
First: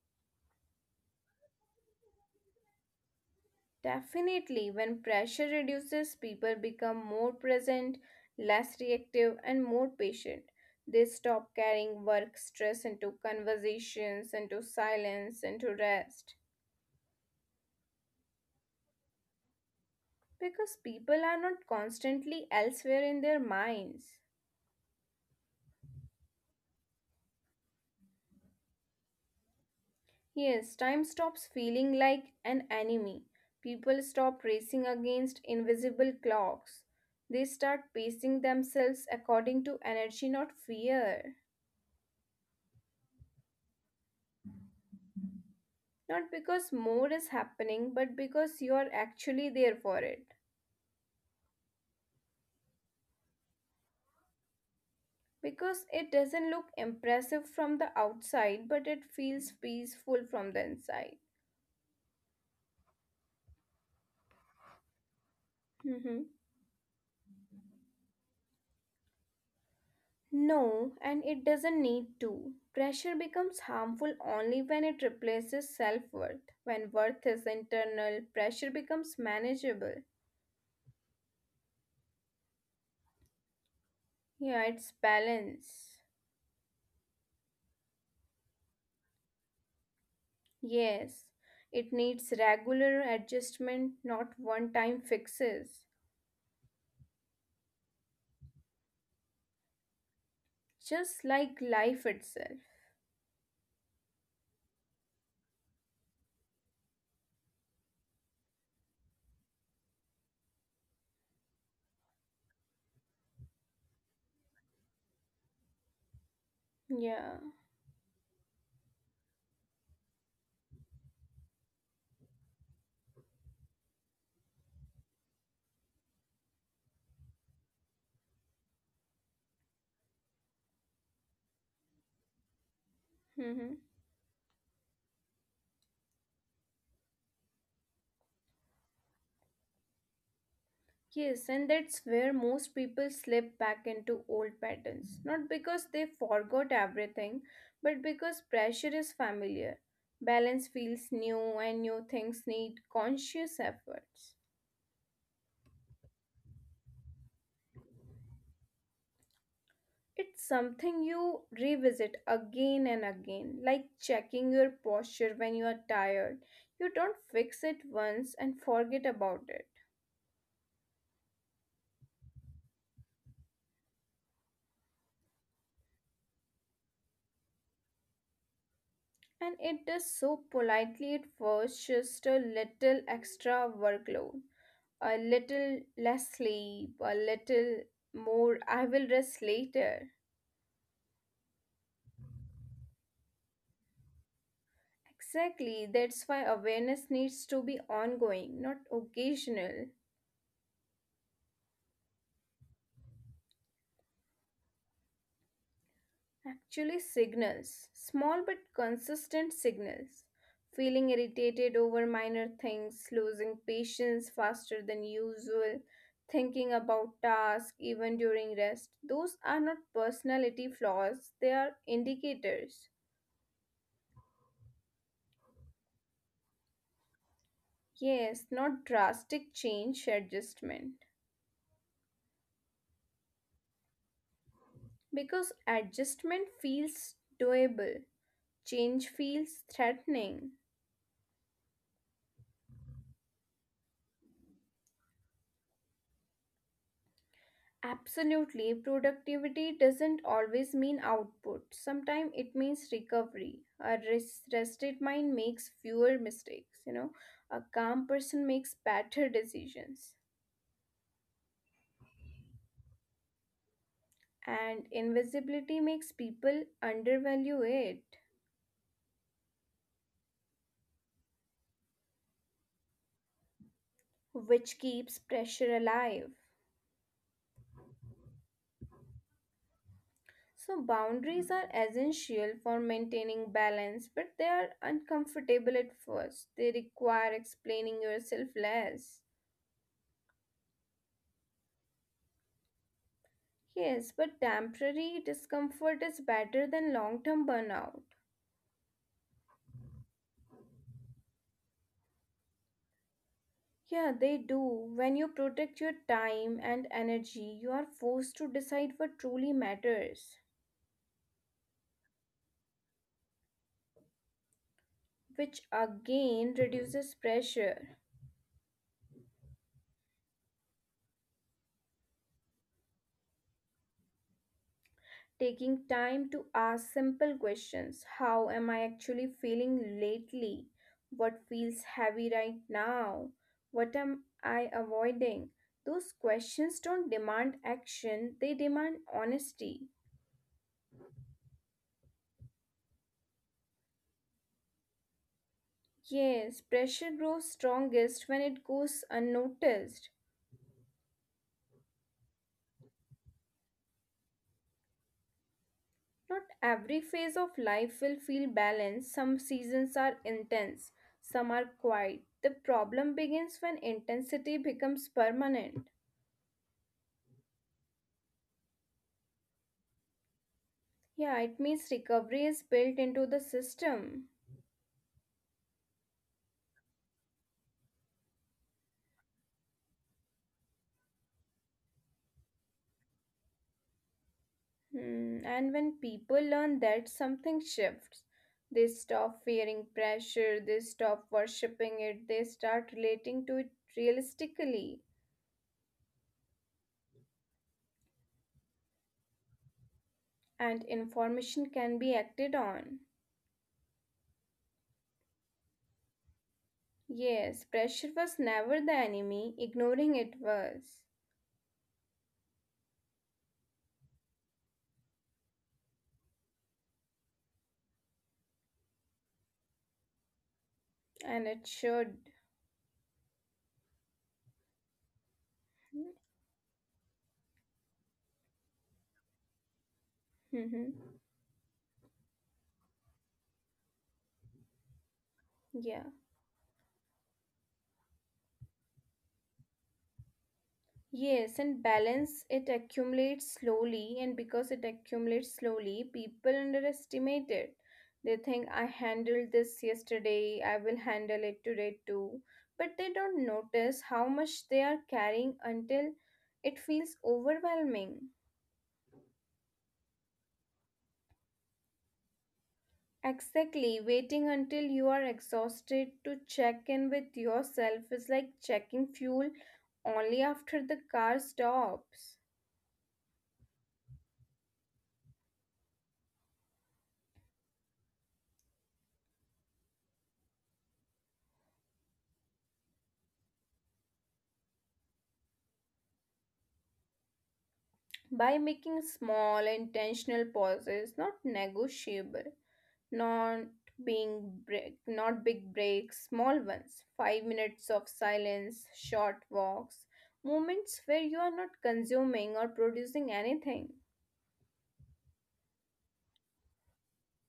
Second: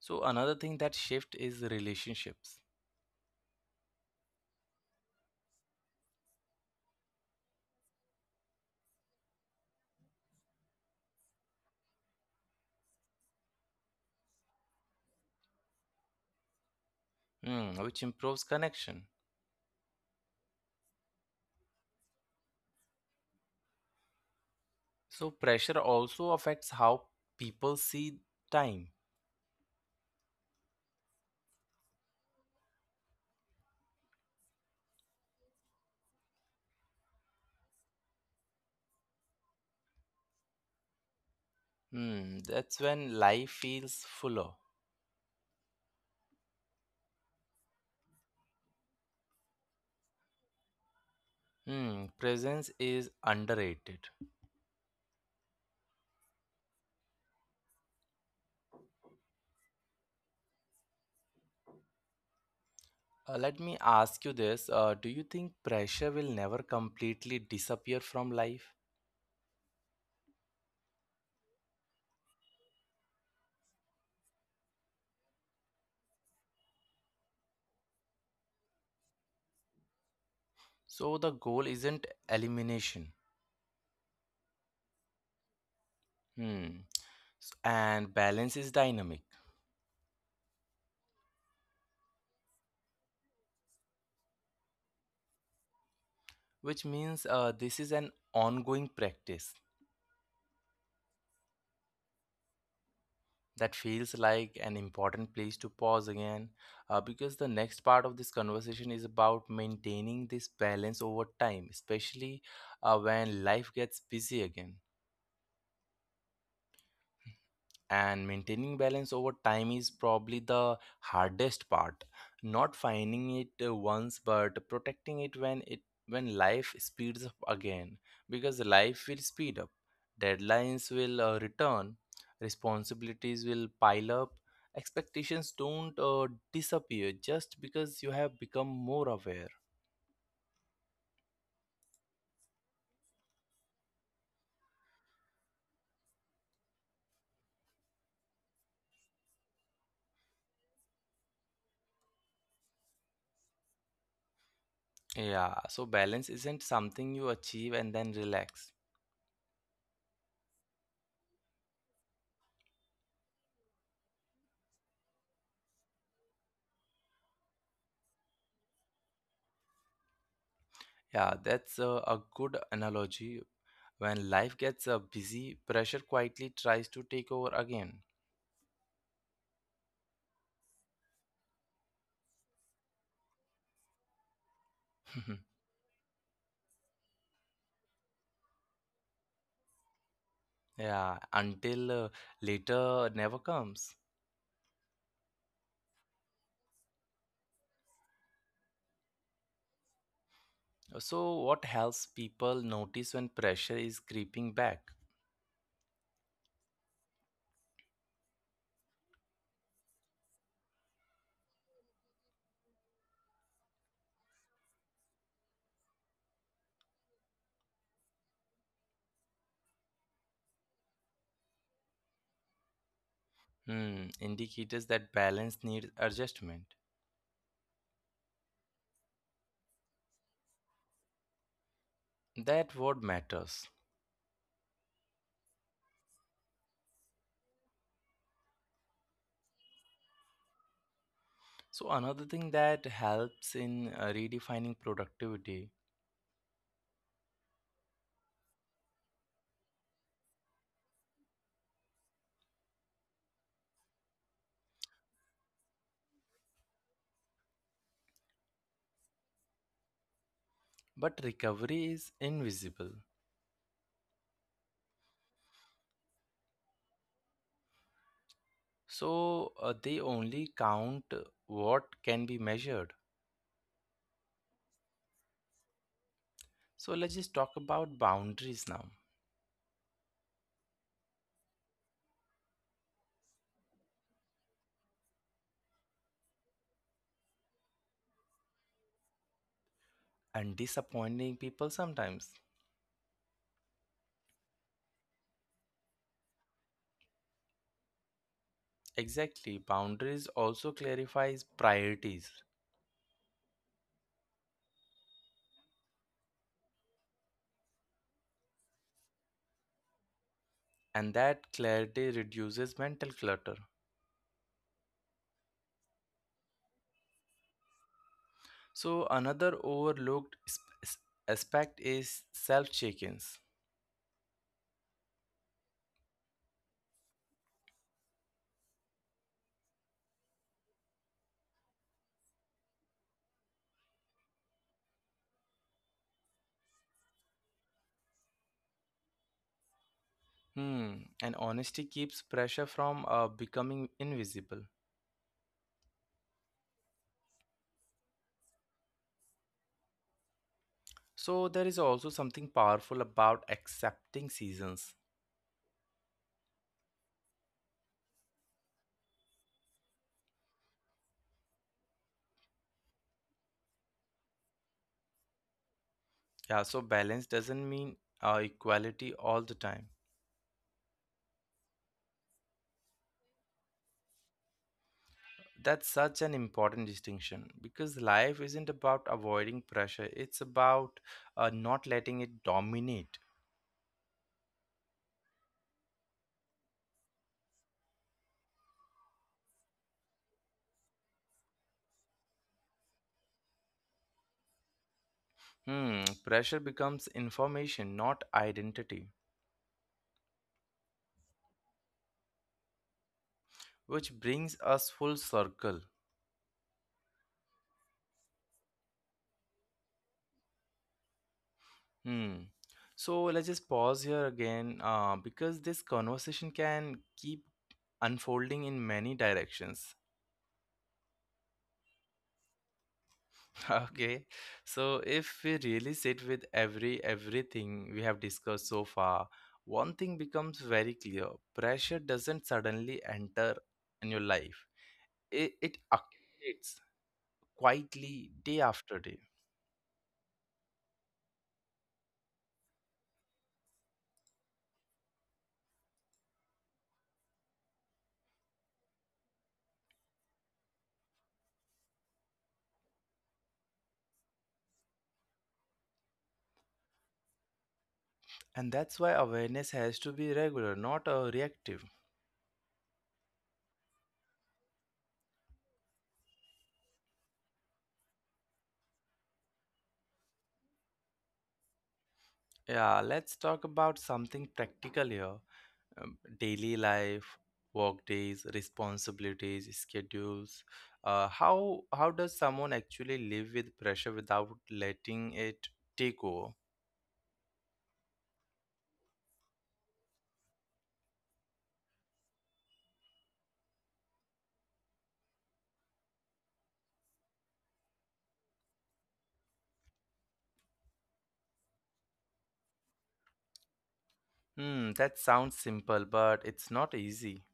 So another thing that shift is relationships. Definitely, when pressure reduces, people become more present, less reactive, and more patient. They stop carrying work stress into conversations, into silence, into rest. Hmm, which improves connection. Because people are not constantly elsewhere in their minds. So pressure also affects how people see time. Yes, time stops feeling like an enemy. People stop racing against invisible clocks. They start pacing themselves according to energy, not fear. Hmm, that's when life feels fuller. Not because more is happening, but because you are actually there for it. Hmm, presence is underrated. Because it doesn't look impressive from the outside, but it feels peaceful from the inside. Let me ask you this. Do you think pressure Mhm. will never completely disappear from life? No, and it doesn't need to. Pressure becomes harmful only when it replaces self worth. When worth is internal, pressure becomes manageable. So the goal isn't elimination. Yeah, it's balance. Hmm. And balance is dynamic, Yes, it needs regular adjustment, not one time fixes. which means this is an ongoing practice. Just like life itself. That feels like an important place to pause again because the next part of this conversation is about maintaining this balance over time, especially when life gets busy again. Yeah. And maintaining balance over time is probably the hardest part, not finding it once but protecting it when it, when life speeds up again, because life will speed up, deadlines will return, responsibilities will Hmm. pile up, expectations don't disappear just because you have become more aware. Yes, and that's where most people slip back into old patterns. Not because they forgot everything, but because pressure is familiar. Balance feels new, and new things need conscious efforts. Yeah, so balance isn't something you achieve and then relax. It's something you revisit again and again, like checking your posture when you are tired. You don't fix it once and forget about it. Yeah, that's a good analogy. When life gets busy, pressure quietly tries to take over again. And it does so politely at first, just a little extra workload, a little less sleep, a little more I will rest later. Yeah, until later never comes. Exactly, that's why awareness needs to be ongoing, not occasional. So, what helps people notice when pressure is creeping back? Actually, signals, small but consistent signals. Feeling irritated over minor things, losing patience faster than usual, thinking about tasks even during rest. Those are not personality flaws, they are indicators. Hmm, indicators that balance needs adjustment. Yes, not drastic change adjustment. That word matters. Because adjustment feels doable, change feels threatening. So, another thing that helps in redefining productivity, Absolutely, productivity doesn't always mean output. Sometimes it means recovery. A rested mind makes fewer mistakes. A calm person makes better decisions. but recovery is invisible. And invisibility makes people undervalue it, So, they only count what can be measured. which keeps pressure alive. So let's just talk about boundaries now, So, boundaries are essential for maintaining balance, but they are uncomfortable at first. They require explaining yourself less. and disappointing people sometimes. Yes, but temporary discomfort is better than long term burnout. Exactly, boundaries also clarifies priorities, Yeah, they do. When you protect your time and energy, you are forced to decide what truly matters, and that clarity reduces mental clutter. which again reduces pressure. So another overlooked aspect is self-check-ins. Taking time to ask simple questions. How am I actually feeling lately? What feels heavy right now? What am I avoiding? Those questions don't demand action, they demand honesty. Hmm, and honesty keeps pressure from becoming invisible. Yes, pressure grows strongest when it goes unnoticed. So there is also something powerful about accepting seasons. Not every phase of life will feel balanced. Some seasons are intense, some are quiet. The problem begins when intensity becomes permanent. Yeah, so balance doesn't mean equality all the time. Yeah, it means recovery is built into the system. That's such an important distinction because life isn't about avoiding pressure, it's about not letting it dominate. Hmm. And when people learn that, something shifts. They stop fearing pressure, they stop worshipping it, they start relating to it realistically. Hmm, pressure becomes information, not identity, And information can be acted on. which brings us full circle. Yes, pressure was never the enemy, ignoring it was, Hmm. So let's just pause here again because this conversation can keep unfolding in many directions. and it should. Okay, so if we really sit with everything we have discussed so far, one thing becomes Mhm. very clear. Pressure doesn't suddenly enter in your life. It Yeah. accumulates quietly day after day. Yes, and balance it accumulates slowly, and because it accumulates slowly, people underestimate it. They think, I handled this yesterday, I will handle it today too. But they don't notice how much they are carrying until it feels overwhelming. And that's why awareness has to be regular, not reactive. Exactly. Waiting until you are exhausted to check in with yourself is like checking fuel only after the car stops. Yeah, let's talk about something practical here. Daily life, work days, responsibilities, schedules, how does someone actually live with pressure without letting it take over? By making small, intentional pauses, not negotiable, not being break, not big breaks, small ones, 5 minutes of silence, short walks, moments where you are not consuming or producing anything. Hmm, that sounds simple but it's not easy.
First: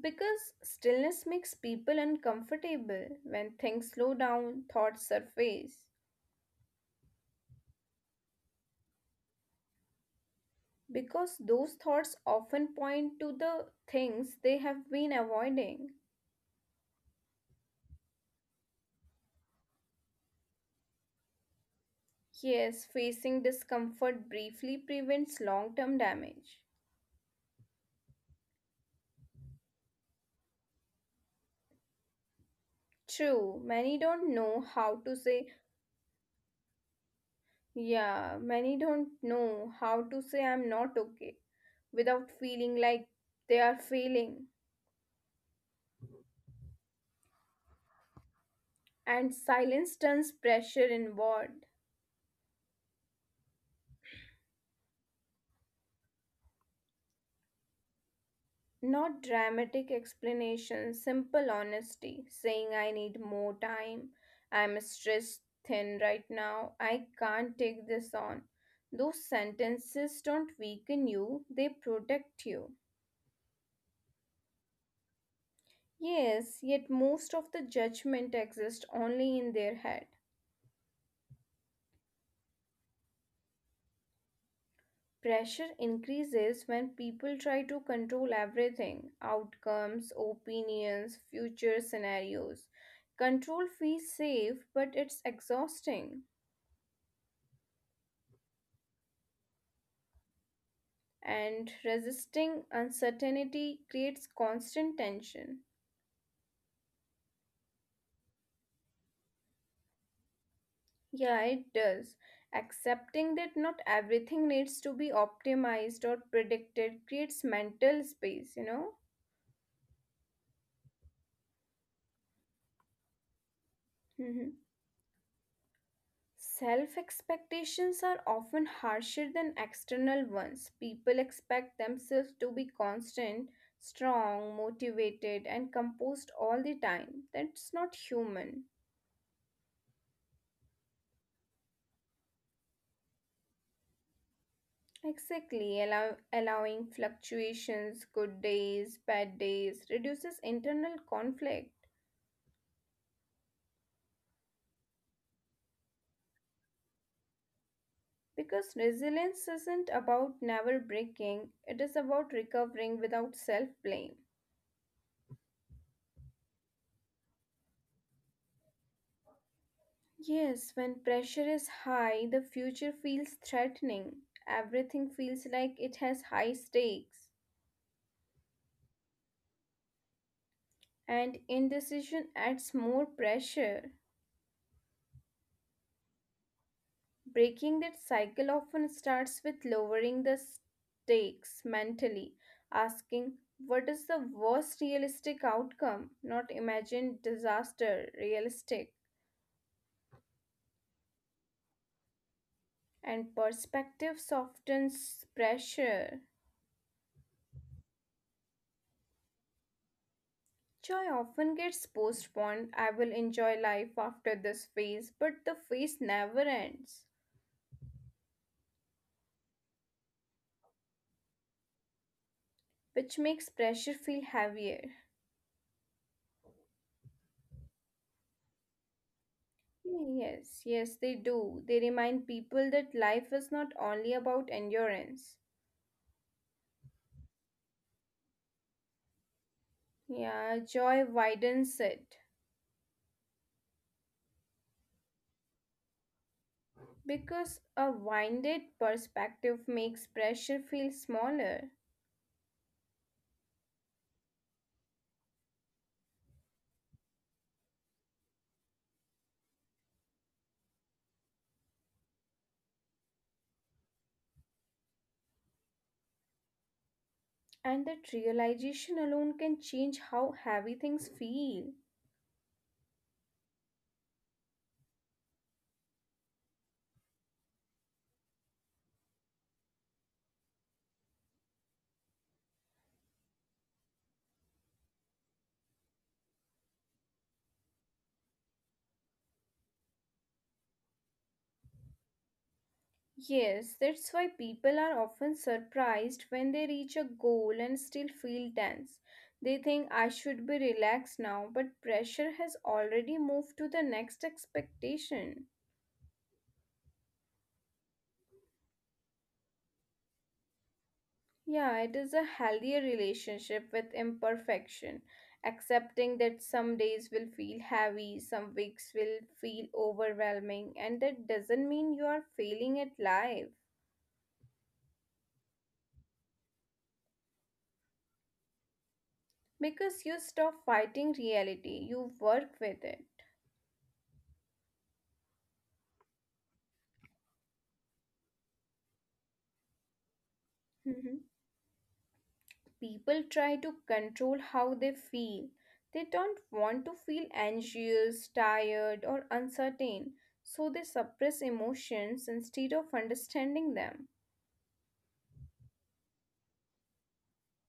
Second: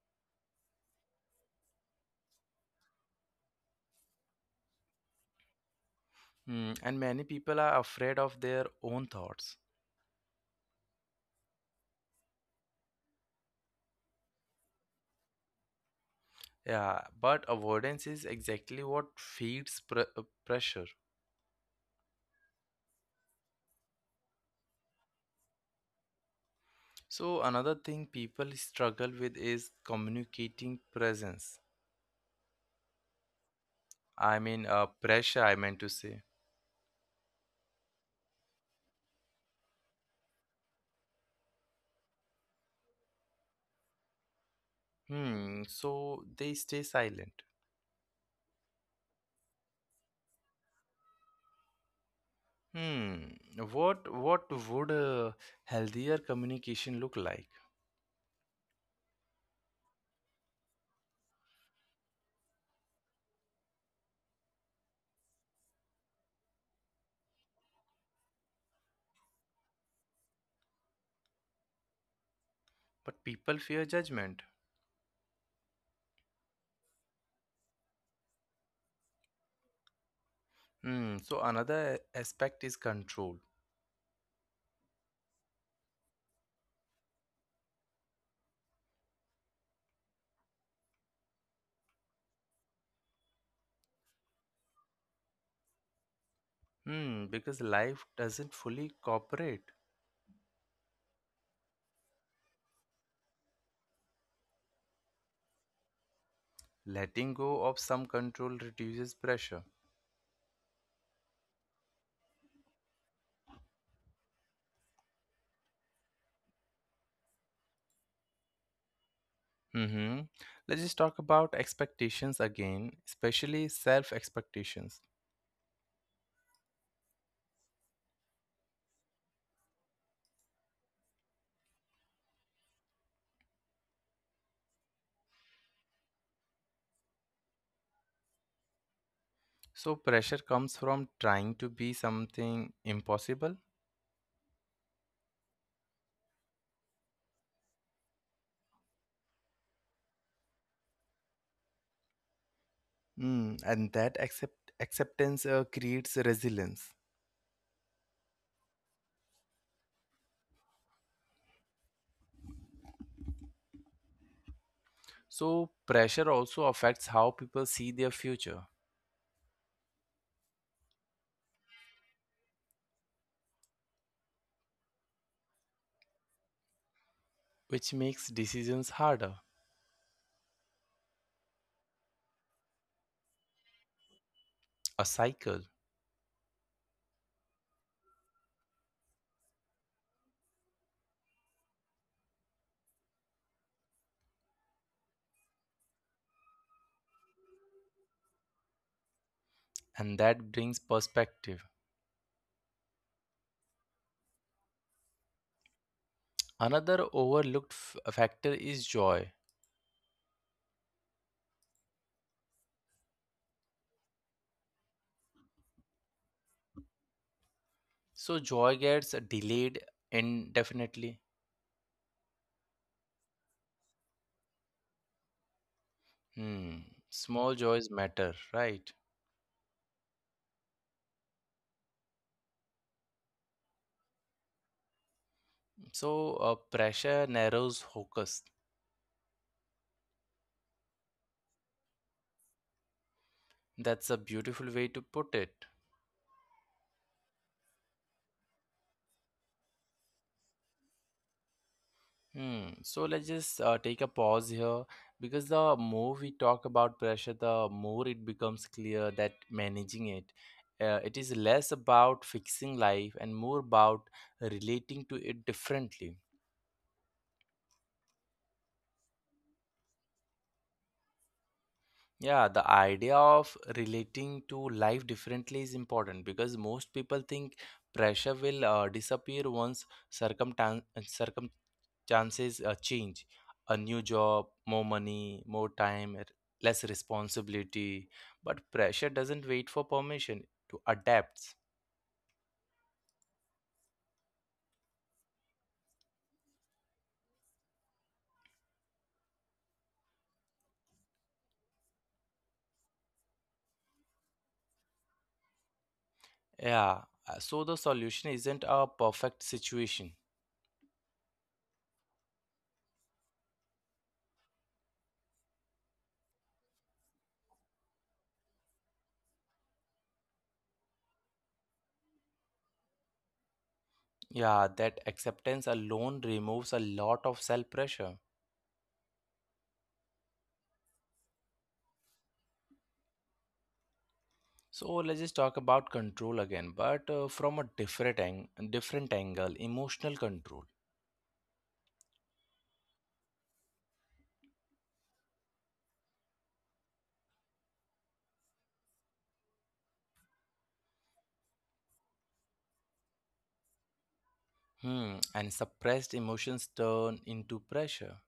Because stillness makes people uncomfortable when things slow down, thoughts surface. Hmm, and many people are afraid of their own thoughts. Because those thoughts often point to the things they have been avoiding. Yeah, but avoidance is exactly what feeds pressure. Yes, facing discomfort briefly prevents long term damage. So another thing people struggle with is communicating presence. True, many don't I know mean how to say, pressure I meant to say. yeah, many don't know how to say I'm not okay without feeling like they are failing. Hmm. So they stay silent. And silence turns pressure inward. Hmm. What would a healthier communication look like? Not dramatic explanations, simple honesty, saying I need more time, I'm stressed thin right now, I can't take this on. Those sentences don't weaken you, they protect you. But people fear judgment. Yes, yet most of the judgment exists only in their head. Hmm. So another aspect is control. Pressure increases when people try to control everything outcomes, opinions, future scenarios. Control feels safe, but it's exhausting. Hmm. Because life doesn't fully cooperate. And resisting uncertainty creates constant tension. Letting go of some control reduces pressure. Yeah, it does. Accepting that not everything needs to be optimized or predicted creates mental space, you know? Mm-hmm. Let's just talk about expectations again, especially self Mhm. expectations. Self expectations are often harsher than external ones. People expect themselves to be constant, strong, motivated, and composed all the time. That's not human. So pressure comes from trying to be something impossible. Exactly, allowing fluctuations, good days, bad days, reduces internal conflict. Mm, and that acceptance creates resilience. Because resilience isn't about never breaking, it is about recovering without self blame. So pressure also affects how people see their future, Yes, when pressure is high, the future feels threatening. Everything feels like it has high stakes, which makes decisions harder, and indecision adds more pressure. a cycle, Breaking that cycle often starts with lowering the stakes mentally, asking, what is the worst realistic outcome? Not imagined disaster, realistic. and that brings perspective. And perspective softens pressure. Another overlooked factor is joy. Joy often gets postponed. I will enjoy life after this phase, but the phase never ends, So joy gets delayed indefinitely. which makes pressure feel heavier. Hmm. Small joys matter, right? Yes, yes, they do. They remind people that life is not only about endurance. So pressure narrows focus. Yeah, joy widens it That's a beautiful way to put it. because a winded perspective makes pressure feel smaller, Hmm. So let's just take a pause here because the more we talk about pressure, the more it becomes clear that managing it, it is less about fixing life and more about relating to it differently. and that realization alone can change how heavy things feel. Yeah, the idea of relating to life differently is important because most people think pressure will disappear once circumstances chances change, a new job, more money, more time, less responsibility, but pressure doesn't wait for permission to adapt. Yes, that's why people are often surprised when they reach a goal and still feel tense. They think I should be relaxed now, but pressure has already moved to the next expectation. Yeah, so the solution isn't a perfect situation. Yeah, it is a healthier relationship with imperfection, accepting that some days will feel heavy, some weeks will feel overwhelming, and that doesn't mean you are failing at life Yeah, that acceptance alone removes a lot of self pressure. because you stop fighting reality, you work with it. So let's just talk about control again but from a different angle, emotional control. Mhm. People try to control how they feel. They don't want to feel anxious, tired, or uncertain, so they suppress emotions instead of understanding them. Hmm, and suppressed emotions turn into pressure.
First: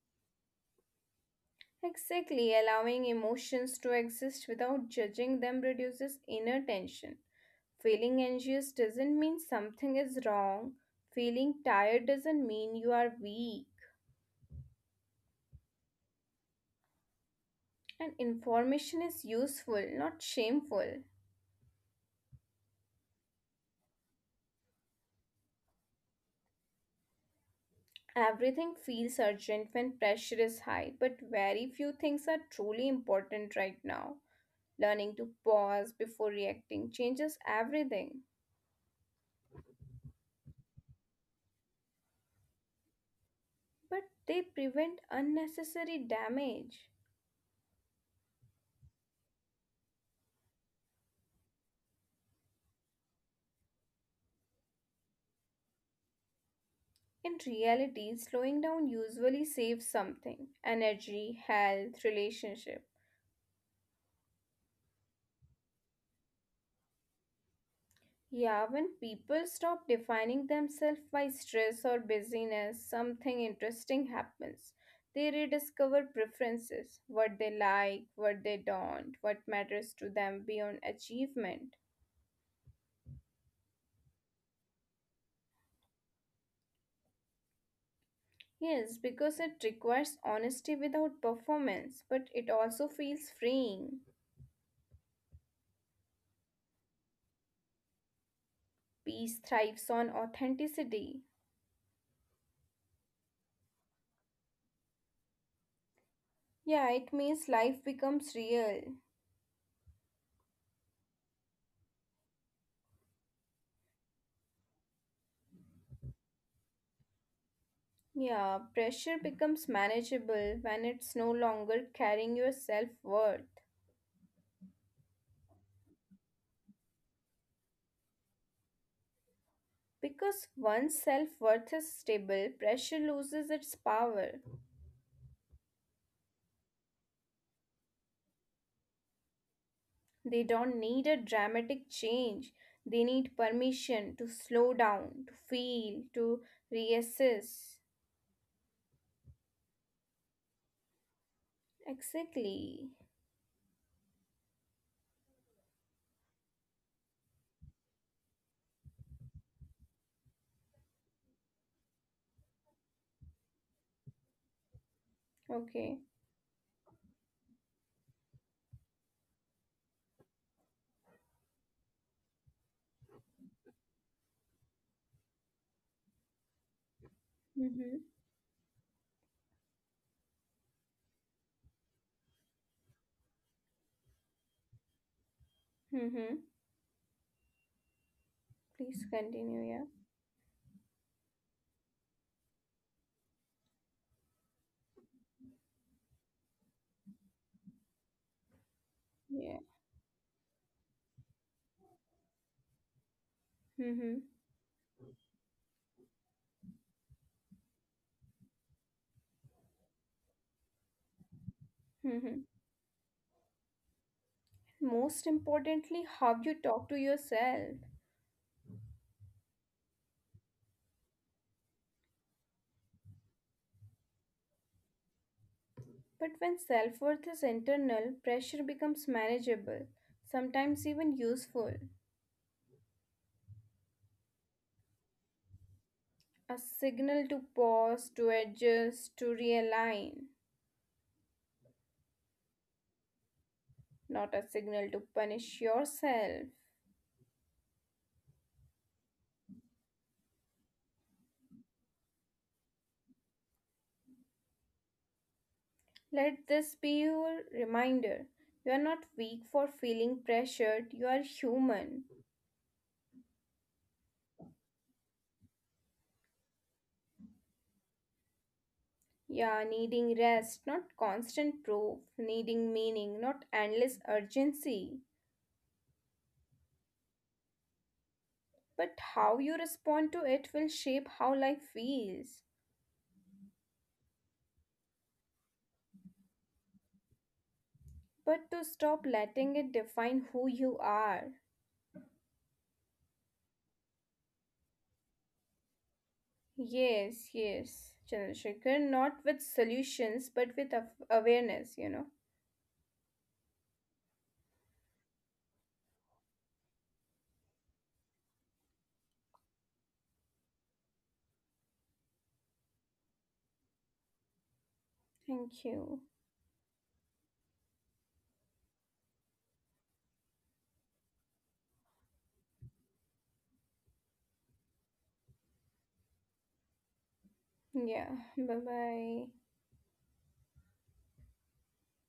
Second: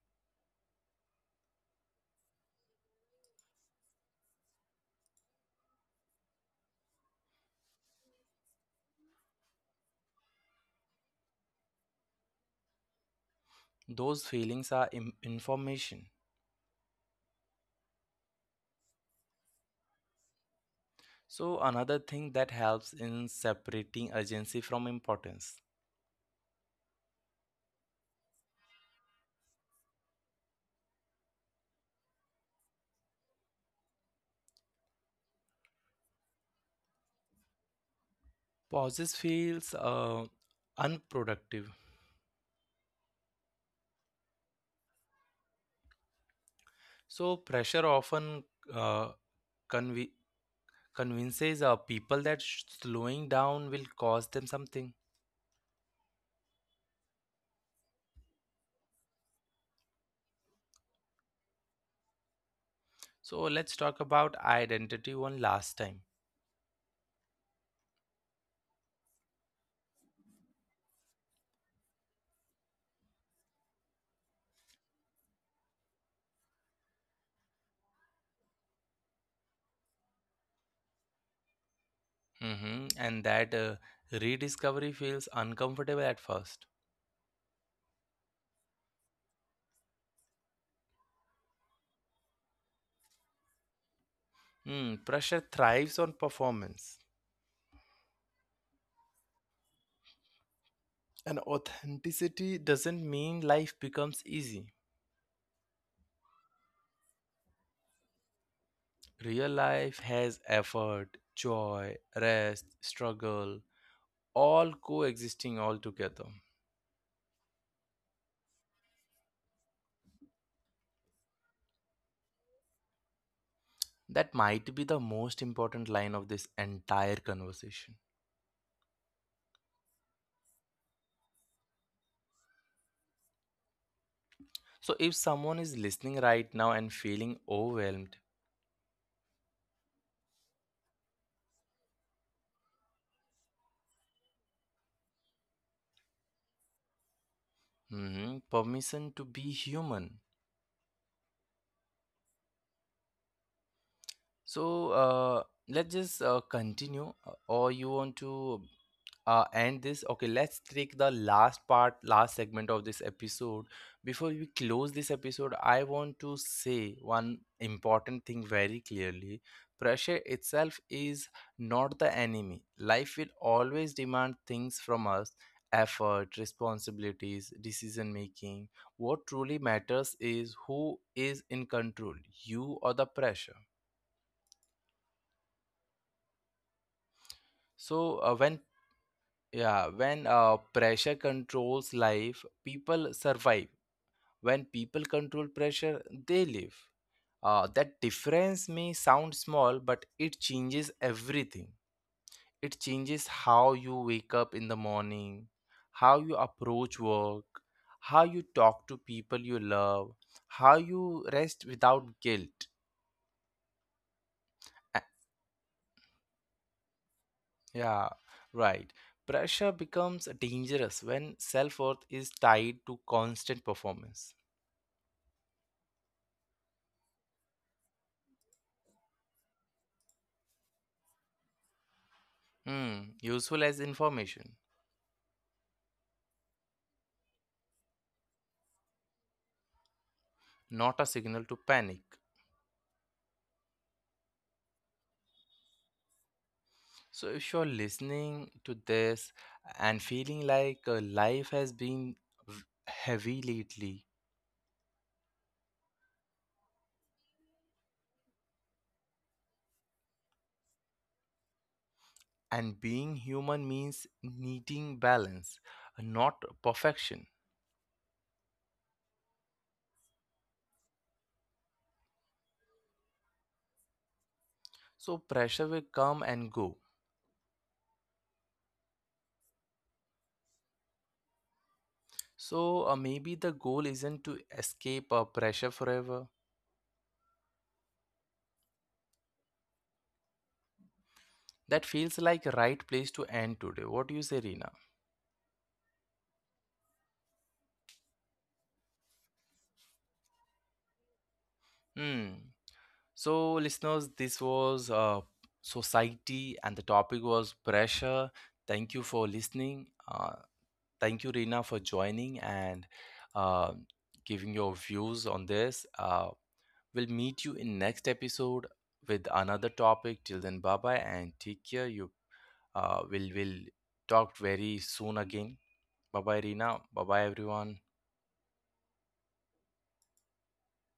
Exactly, allowing emotions to exist without judging them reduces inner tension. Feeling anxious doesn't mean something is wrong. Feeling tired doesn't mean you are weak. Those feelings are information. And information is useful, not shameful. So, another thing that helps in separating urgency from importance. Everything feels urgent when pressure is high, but very few things are truly important right now. Learning to pause before reacting changes everything, Pauses feels unproductive. but they prevent unnecessary damage. So, pressure often uh, conv- convinces people that slowing down will cost them something. In reality, slowing down usually saves something energy, health, relationship. So, let's talk about identity one last time. Yeah, when people stop defining themselves by stress or busyness, something interesting happens. They rediscover preferences, what they like, what they don't, what matters to them beyond achievement. Hmm. And that rediscovery feels uncomfortable at first. Yes, because it requires honesty without performance, but it also feels freeing. Hmm, pressure thrives on performance. Peace thrives on authenticity. And authenticity doesn't mean life becomes easy. Yeah, it means life becomes real. Real life has effort, joy, rest, struggle, all coexisting all together. Yeah, pressure becomes manageable when it's no longer carrying your self worth. That might be the most important line of this entire conversation. Because once self worth is stable, pressure loses its power. So, if someone is listening right now and feeling overwhelmed, They don't need a dramatic change. They need permission to slow down, to feel, to reassess. mhm, permission to be human. Exactly. So let's just continue, or you want to end this? Okay, let's take the last part, last segment of this episode. Before we close this Okay. episode, I want to say one important thing very clearly. Pressure itself is not the enemy. Life will always demand things from us, effort, Mm-hmm. responsibilities, decision making. What truly matters is who is in control, you or the pressure. Mm-hmm. So when Please continue, yeah. Yeah, when pressure controls life, people survive. When people control pressure, they live. That difference may sound Yeah. small, but it changes everything. It changes how you Mm-hmm. wake up in the morning, how you approach work, how you talk to people you love, how you rest without Mm-hmm. guilt. Most importantly, how you talk to yourself. Yeah, right. Pressure becomes dangerous when self worth is tied to constant performance. But when self worth is internal, pressure becomes manageable, sometimes even useful. Hmm, useful as information, A signal to pause, to adjust, to realign, not a signal to panic. not a signal to punish yourself. So, if you're listening to this and feeling like life has been v- heavy lately, Let this be your reminder. You are not weak for feeling pressured, you are human. and being human means needing balance, not perfection. Yeah, needing rest, not constant proof, needing meaning, not endless urgency. So, pressure will come and go. But how you respond to it will shape how life feels. So, maybe the goal isn't to escape pressure forever. But to stop letting it define who you are. That feels like a right place to end today. What do you say, Rina? Yes, yes, Chandrasekhar, not with solutions, but with awareness, Hmm. So, listeners, this was society, and the topic was pressure. Thank you for listening. Thank you, Rina, for joining and uh, giving your Thank views on you. this. We'll meet you in next episode with another topic. Till then, bye bye and take care. You will talk very soon again. Bye bye, Rina. Bye bye, Yeah, everyone. bye bye.